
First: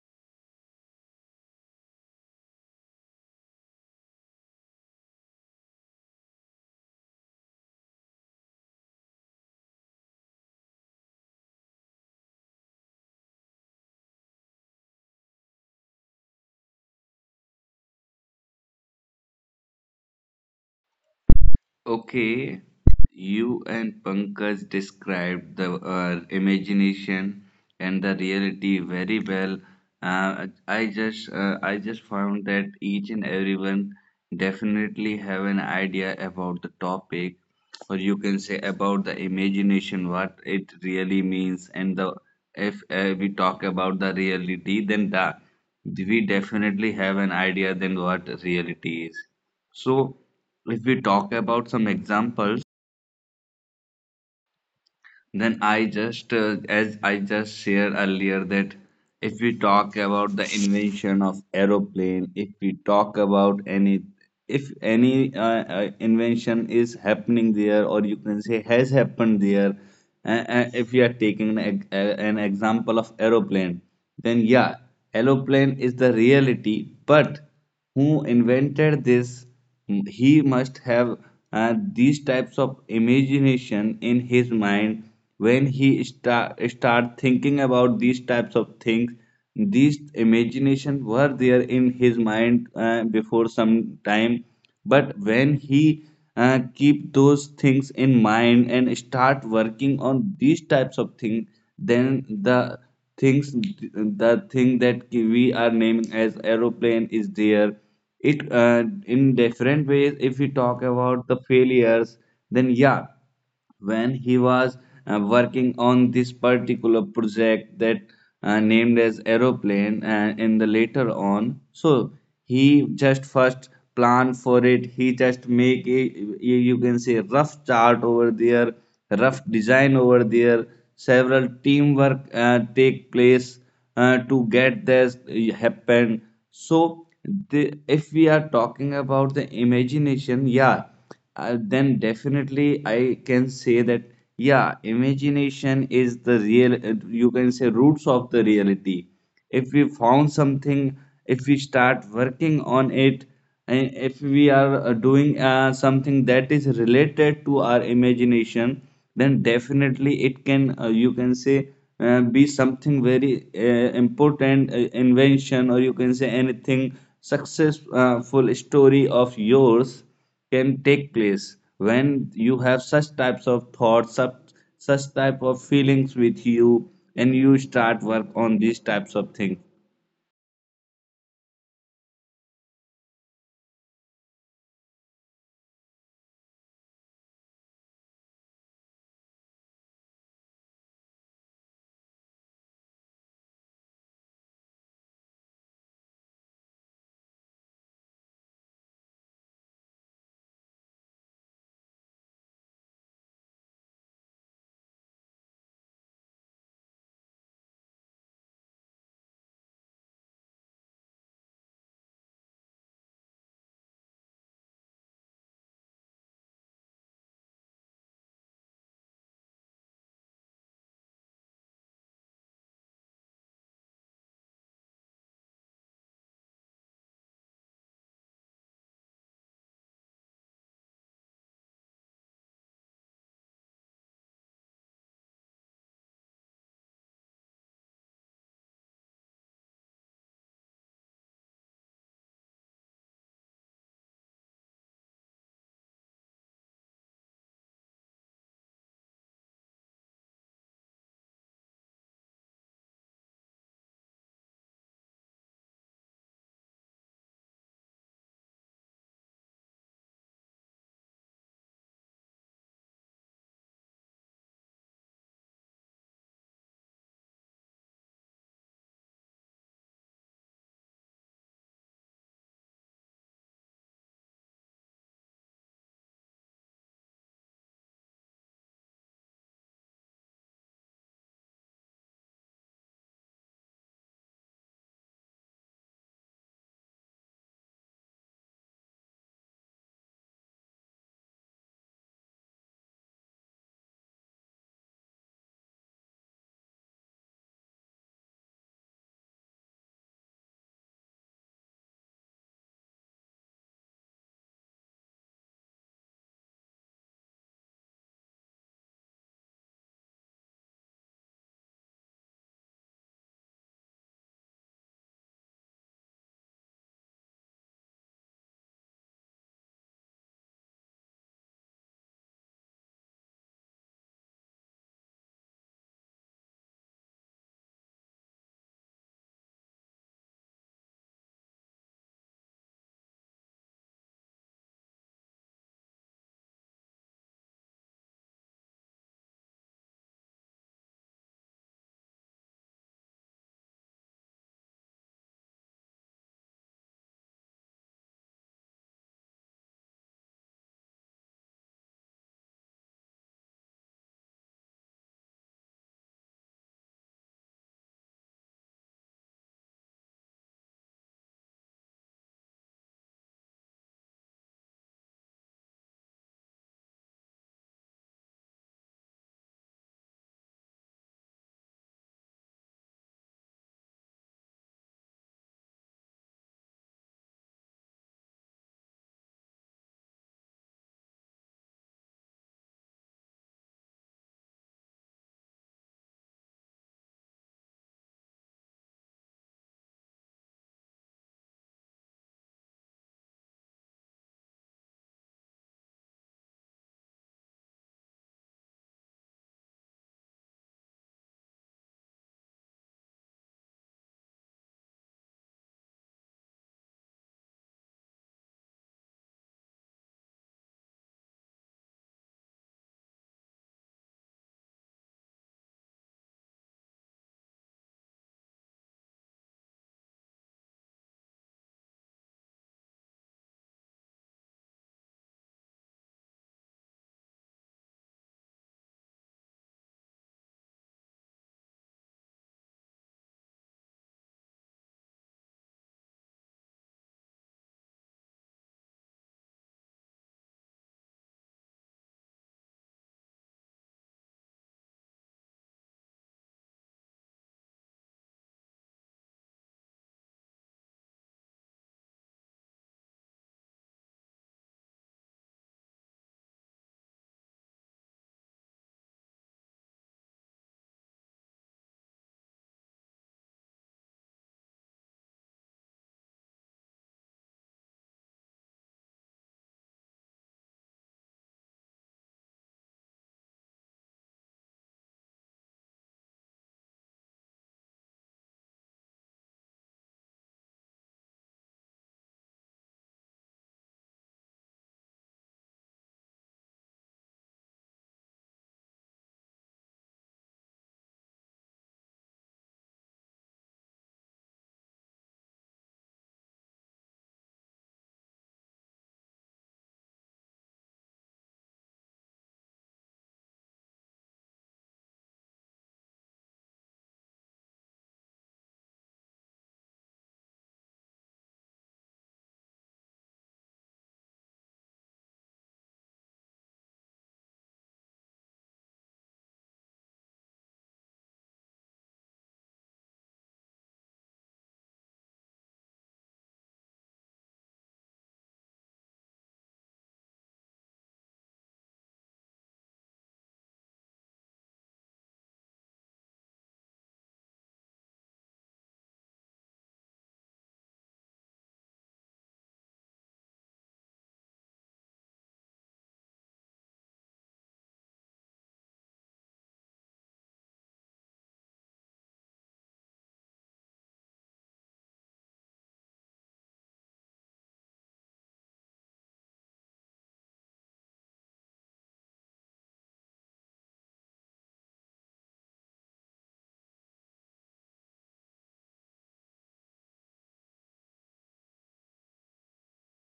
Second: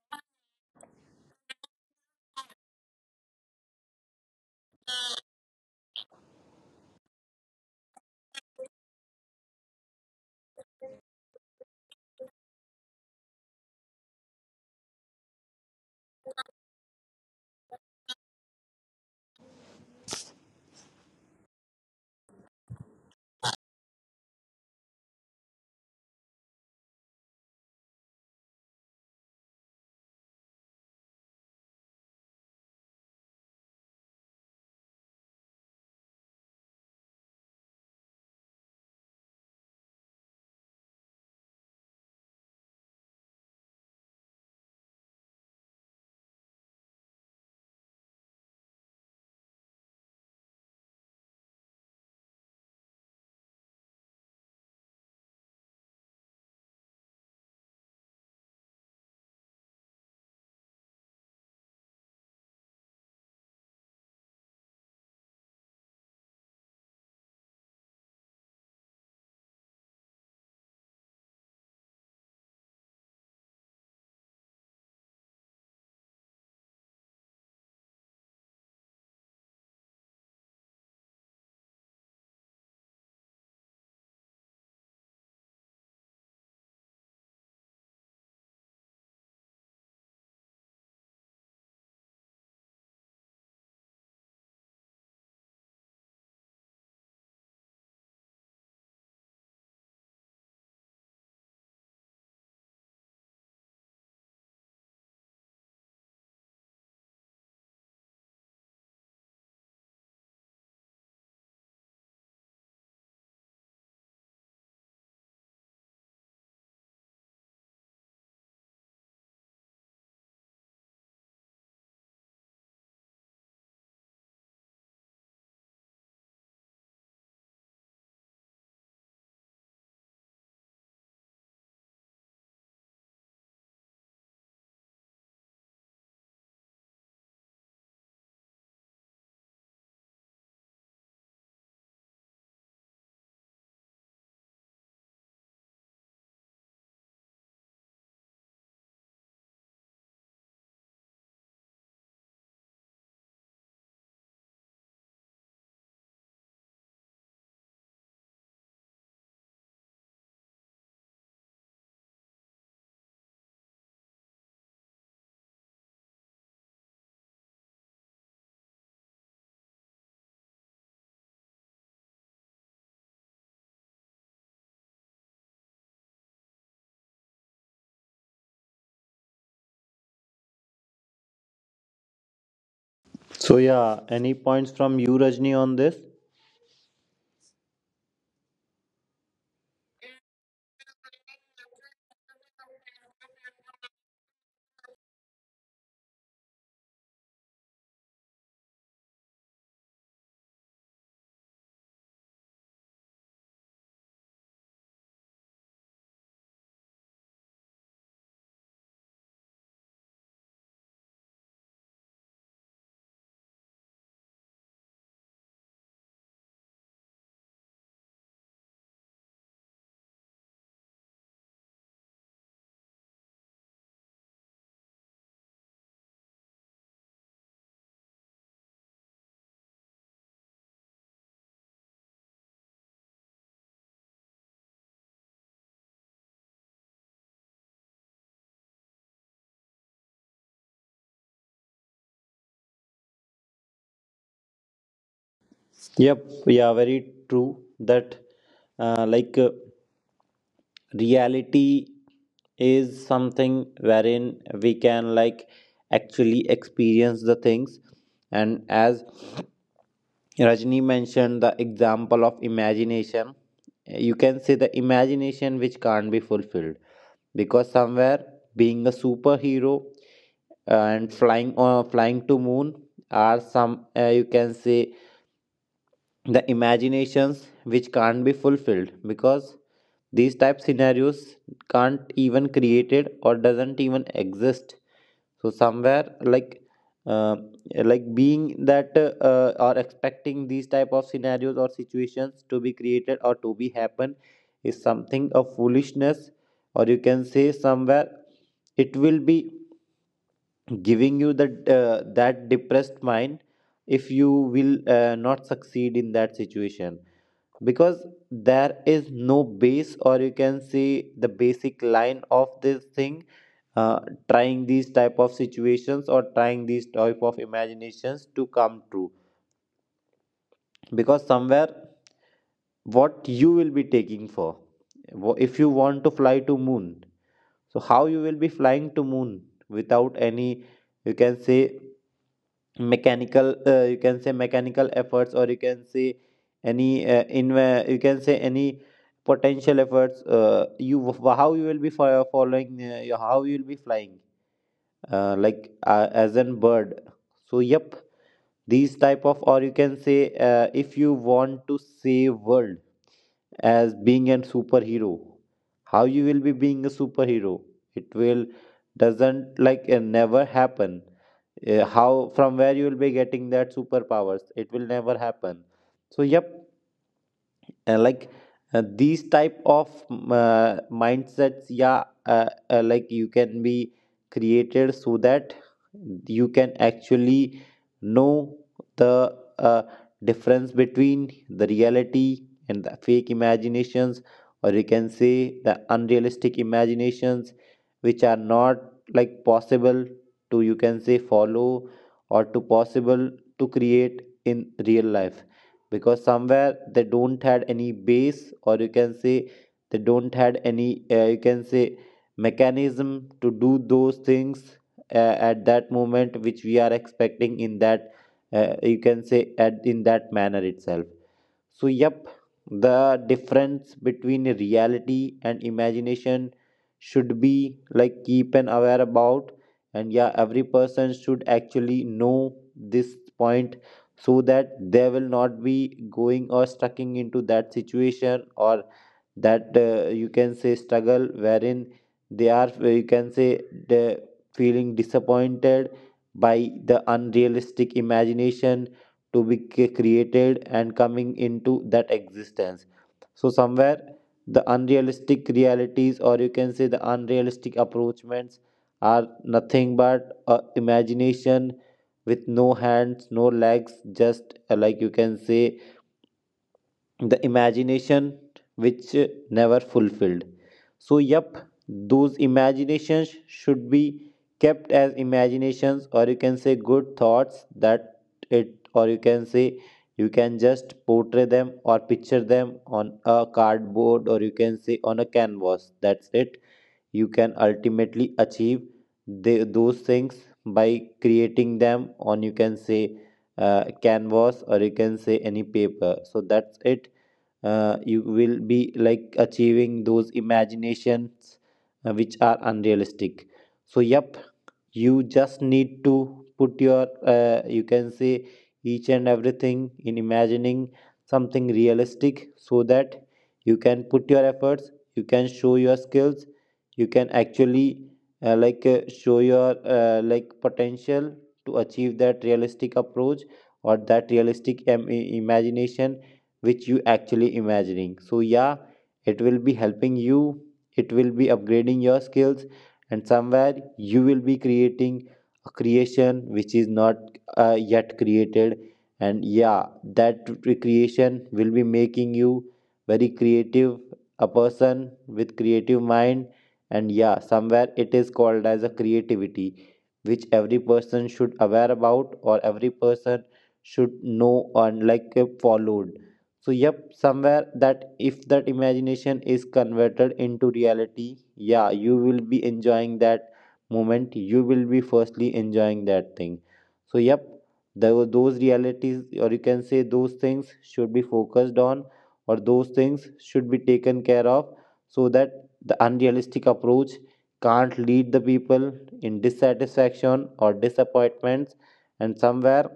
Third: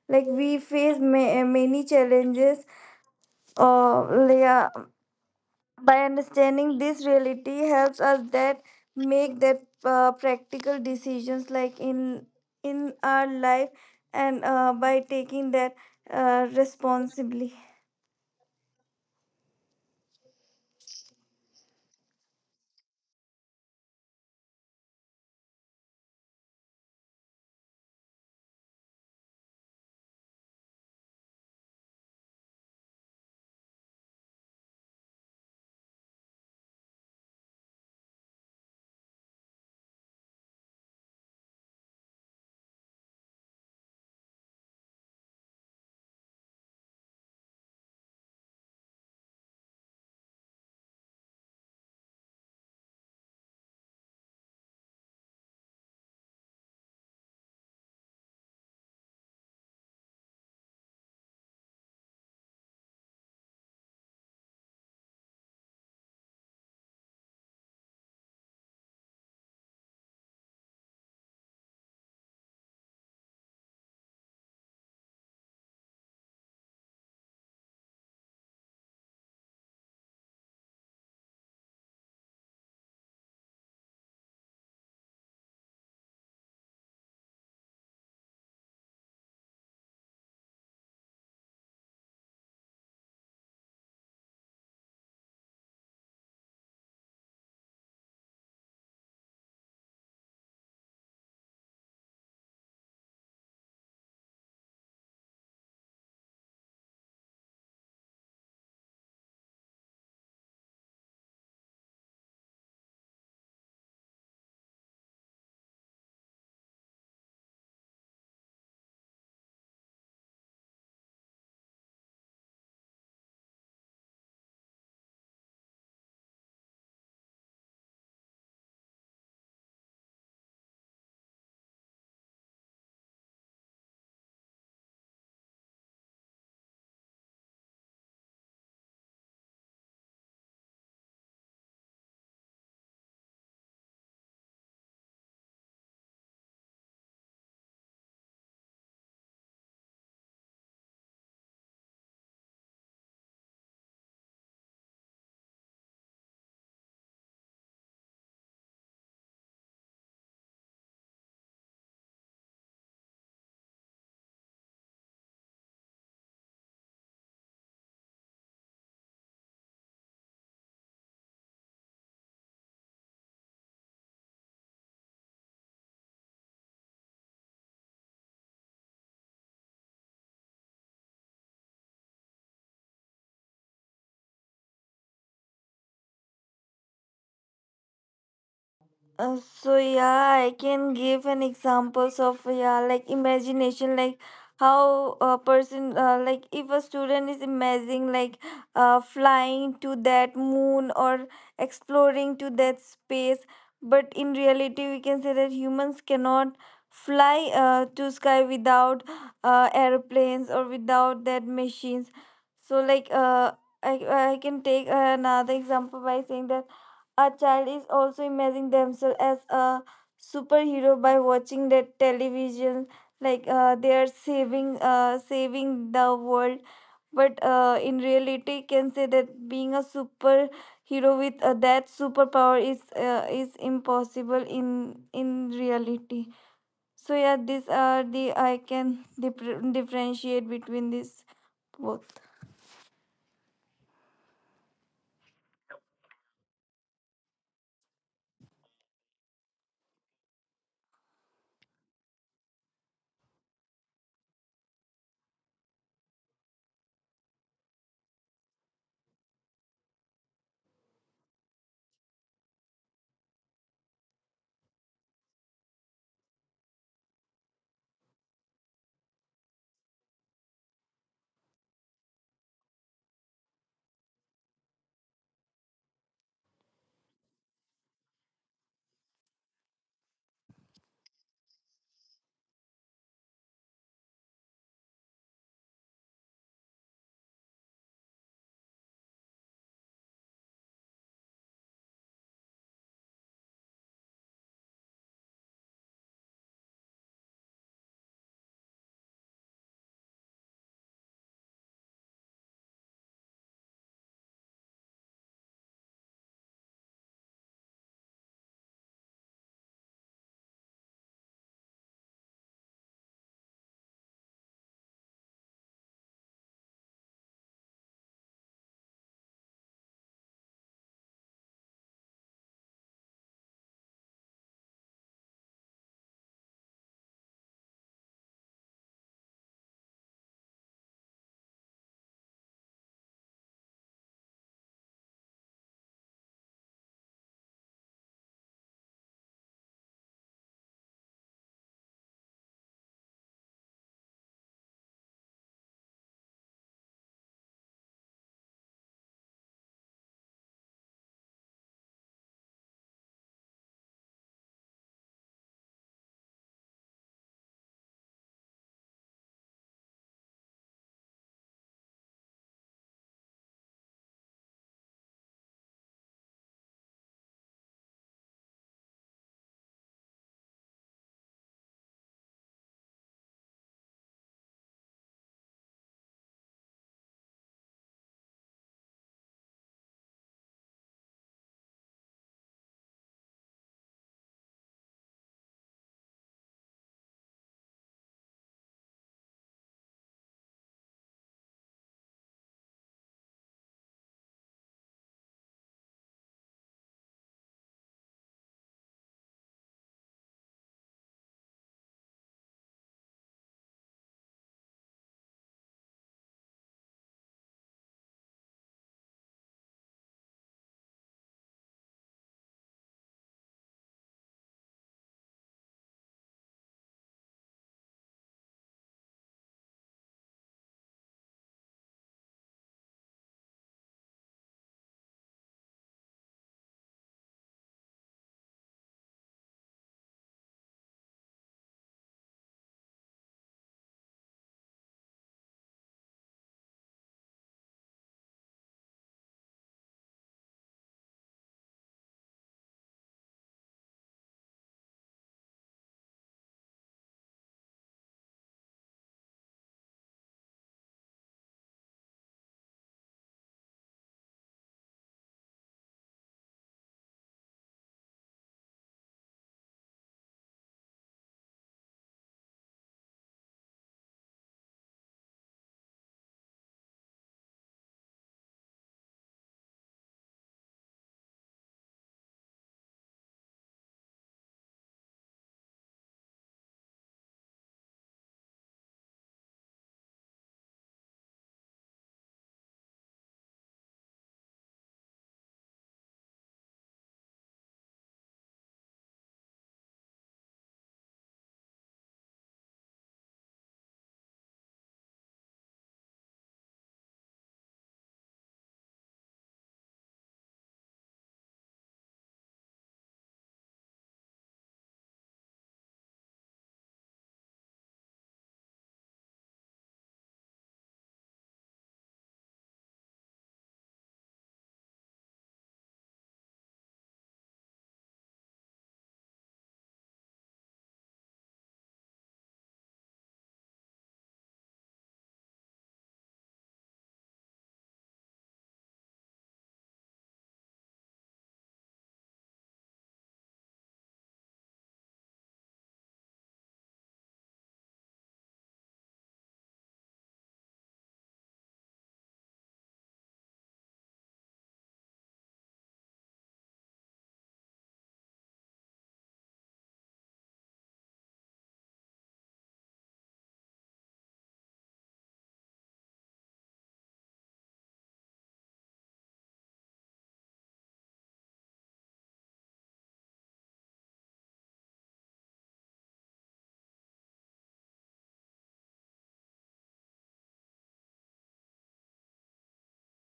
[SPEAKER 2] Like we face many challenges. Yeah, by understanding this reality helps us that make that practical decisions, like in our life, and by taking that responsibly.
[SPEAKER 3] Okay, you and Pankaj described the imagination and the reality very well. I just found that each and everyone definitely have an idea about the topic, or you can say about the imagination, what it really means, and the if we talk about the reality, then we definitely have an idea then what reality is. So, if we talk about some examples, then I just, as I just shared earlier, that if we talk about the invention of aeroplane, if we talk about any, if any invention is happening there, or you can say has happened there, if we are taking an example of aeroplane, then yeah, aeroplane is the reality, but who invented this, he must have uh, these types of imagination in his mind when he start thinking about these types of things. These imagination were there in his mind before some time, but when he keep those things in mind and start working on these types of things, then the things, the thing that we are naming as aeroplane is there. It in different ways, if we talk about the failures, then yeah, when he was working on this particular project that named as aeroplane and in the later on, so he just first plan for it, he just make a you can say rough chart over there, rough design over there, several teamwork take place to get this happen. So the, if we are talking about the imagination, then definitely I can say that yeah, imagination is the real, you can say roots of the reality. If we found something, if we start working on it, and if we are doing something that is related to our imagination, then definitely it can, you can say, be something very important invention, or you can say anything successful story of yours can take place when you have such types of such type of feelings with you and you start work on these types of things.
[SPEAKER 1] So yeah any points from you Rajni on this?
[SPEAKER 2] So yeah, I can give an examples of, yeah, like imagination. Like how a person, like if a student is imagining like flying to that moon or exploring to that space, but in reality we can say that humans cannot fly to sky without airplanes or without that machines. So like, I I can take another example by saying that a child is also imagining themselves as a superhero by watching the television, like they are saving saving the world. But in reality, can say that being a superhero with that superpower is impossible in reality. So yeah, these are the I can differentiate between these both.
[SPEAKER 1] Yep, yeah very true that like reality is something wherein we can like actually experience the things, and as Rajni mentioned the example of imagination, you can say the imagination which can't be fulfilled, because somewhere being a superhero and flying to moon are some you can say the imaginations which can't be fulfilled, because these type scenarios can't even created or doesn't even exist. So somewhere uh, like being that or expecting these type of scenarios or situations to be created or to be happen is something of foolishness, or you can say somewhere it will be giving you the that depressed mind if you will not succeed in that situation, because there is no base or you can see the basic line of this thing, uh, trying these type of situations or trying these type of imaginations to come true, because somewhere what you will be taking for. If you want to fly to moon, so how you will be flying to moon without any you can say mechanical you can say mechanical efforts or you can say any in you can say any potential efforts you how you will be following how you will be flying like as an bird. So yep these type of or you can say if you want to save world as being a superhero, how you will be being a superhero? It will doesn't like never happen. Eh, how from where you will be getting that superpowers, it will never happen. So yep like these type of mindsets yeah like you can be created so that you can actually know the uh, difference between the reality and the fake imaginations or you can say the unrealistic imaginations which are not like possible to you can say follow or to possible to create in real life, because somewhere they don't had any base or you can say they don't had any you can say mechanism to do those things at that moment which we are expecting in that you can say at in that manner itself. So, yep, The difference between reality and imagination should be like keep an aware about. And yeah, every person should actually know this point so that they will not be going or stucking into that situation or that you can say struggle wherein they are you can say the feeling disappointed by the unrealistic imagination to be created and coming into that existence. So somewhere the unrealistic realities, or you can say the unrealistic approachments, are nothing but imagination with no hands, no legs, just like you can say the imagination which never fulfilled. So yep, those imaginations should be kept as imaginations, or you can say good thoughts, that it or you can say you can just portray them or picture them on a cardboard or you can say on a canvas. That's it, you can ultimately achieve those things by creating them on, you can say, canvas or you can say any paper. So that's it, you will be like achieving those imaginations which are unrealistic. So yep, you just need to put your you can say each and everything in imagining something realistic so that you can put your efforts, you can show your skills, you can actually show your like potential to achieve that realistic approach or that realistic imagination which you actually imagining. So yeah, it will be helping you, it will be upgrading your skills, and somewhere you will be creating a creation which is not yet created. And yeah, that creation will be making you very creative, a person with creative mind. And yeah, somewhere it is called as a creativity which every person should aware about, or every person should know and like followed. So yep, somewhere that if that imagination is converted into reality, yeah, you will be enjoying that moment, you will be firstly enjoying that thing. So yep, those realities, or you can say those things, should be focused on, or those things should be taken care of, so that the unrealistic approach can't lead the people in dissatisfaction or disappointments. And somewhere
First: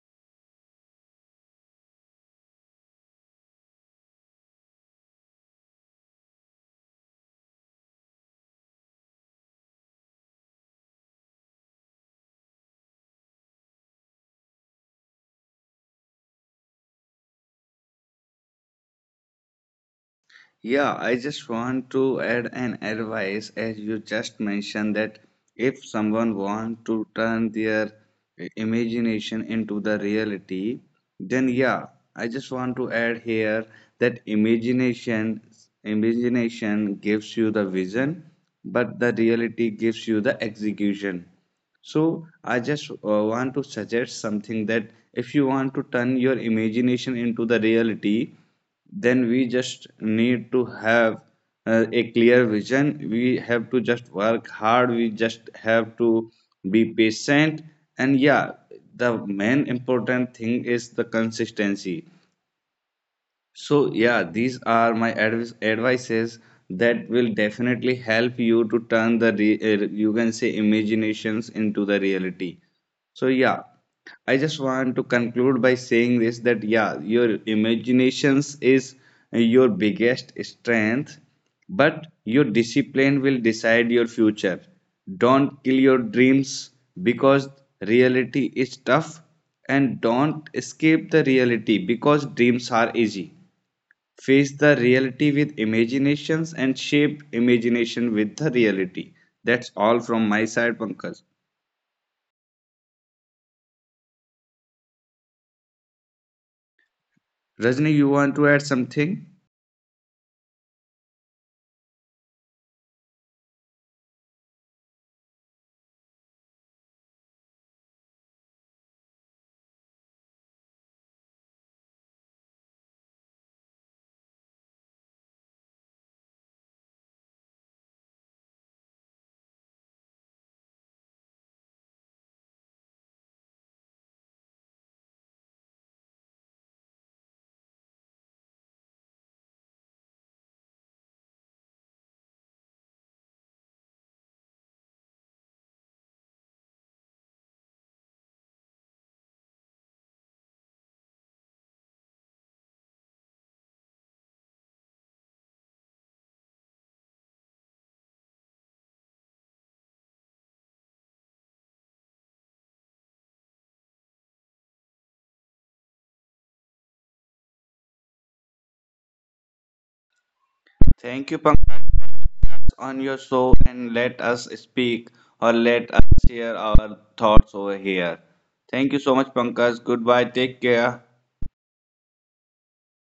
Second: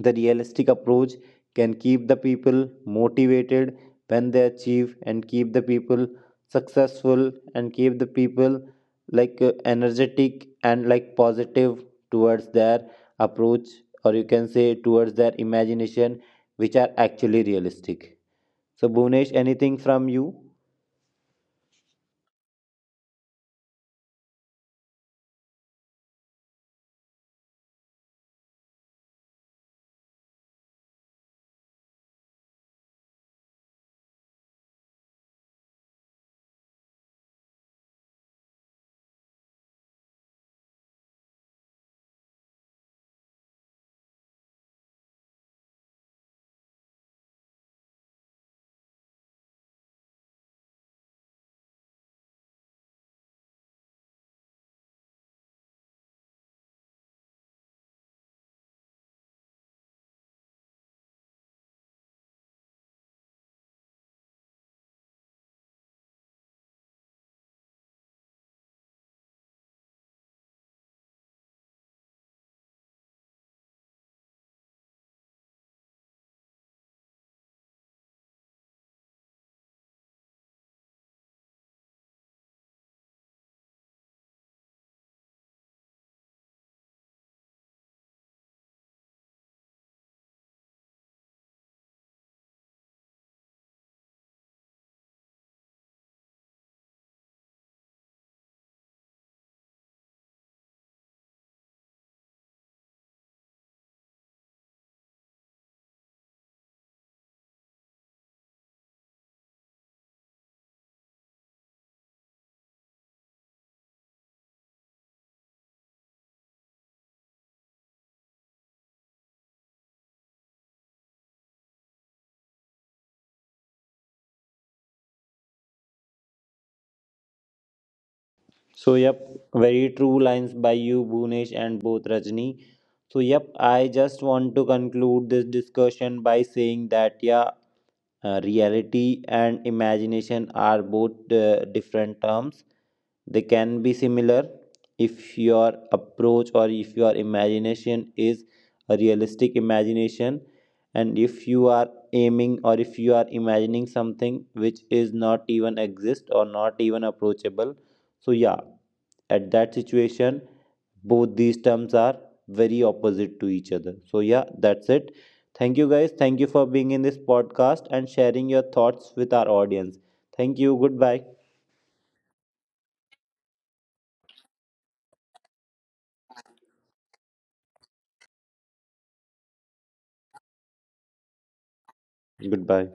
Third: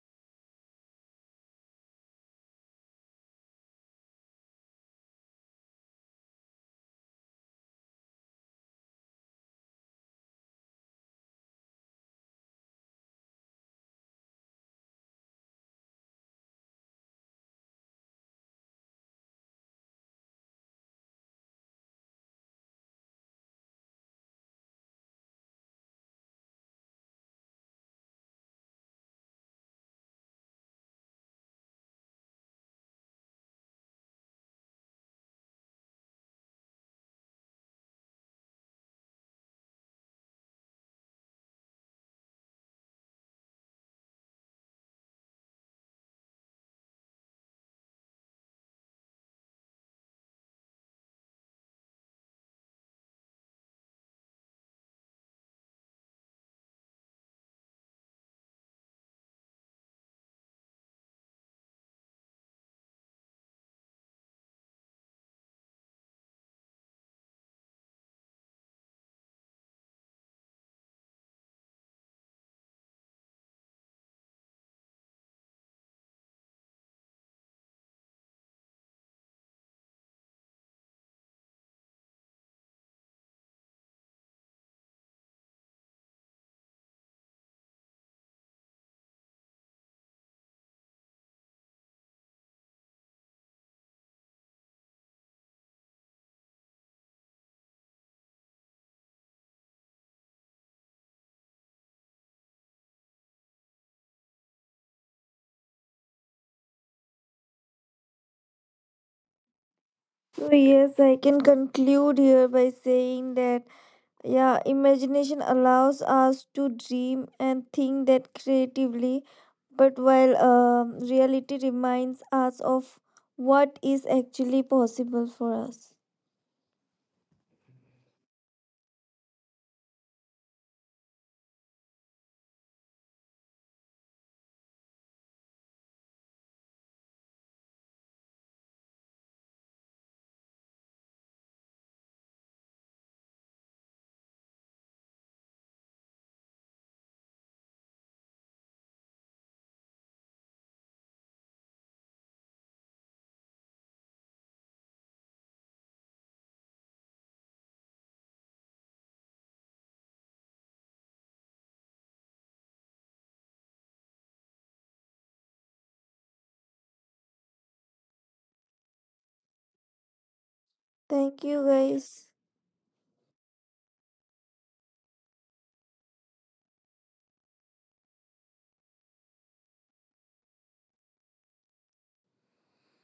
[SPEAKER 1] the realistic approach can keep the people motivated when they achieve, and keep the people successful, and keep the people like energetic and like positive towards their approach, or you can say towards their imagination, which are actually realistic. So Bhunesh, anything from you?
[SPEAKER 3] Yeah, I just want to add an advice as you just mentioned that if someone want to turn their imagination into the reality, then yeah, I just want to add here that imagination gives you the vision, but the reality gives you the execution. So I just want to suggest something that if you want to turn your imagination into the reality, then we just need to have a clear vision, we have to just work hard, we just have to be patient, and yeah, the main important thing is the consistency. So, yeah, these are my advices that will definitely help you to turn the re you can say imaginations into the reality. So, yeah, I just want to conclude by saying this that yeah, your imaginations is your biggest strength, but your discipline will decide your future. Don't kill your dreams because reality is tough, and don't escape the reality because dreams are easy. Face the reality with imaginations and shape imagination with the reality. That's all from my side, Pankaj. Rajni, you want to add something?
[SPEAKER 2] So yes, I can conclude here by saying that, yeah, imagination allows us to dream and think that creatively, but while reality reminds us of what is actually possible for us.
[SPEAKER 1] So yep, very true lines by you Bhunesh, and both Rajni. So yep, I just want to conclude this discussion by saying that, yeah, reality and imagination are both different terms. They can be similar if your approach or if your imagination is a realistic imagination, and if you are aiming or if you are imagining something which is not even exist or not even approachable. So yeah, at that situation both these terms are very opposite to each other. So yeah, that's it. Thank you guys. Thank you for being in this podcast and sharing your thoughts with our audience. Thank you.
[SPEAKER 3] Thank
[SPEAKER 1] Goodbye.
[SPEAKER 3] you,
[SPEAKER 2] Thank you,
[SPEAKER 3] Pankaj,
[SPEAKER 2] guys.
[SPEAKER 3] on your show, and let us speak or let us share our thoughts over here. Thank you so much, Pankaj. Goodbye. Take care.
[SPEAKER 1] Goodbye.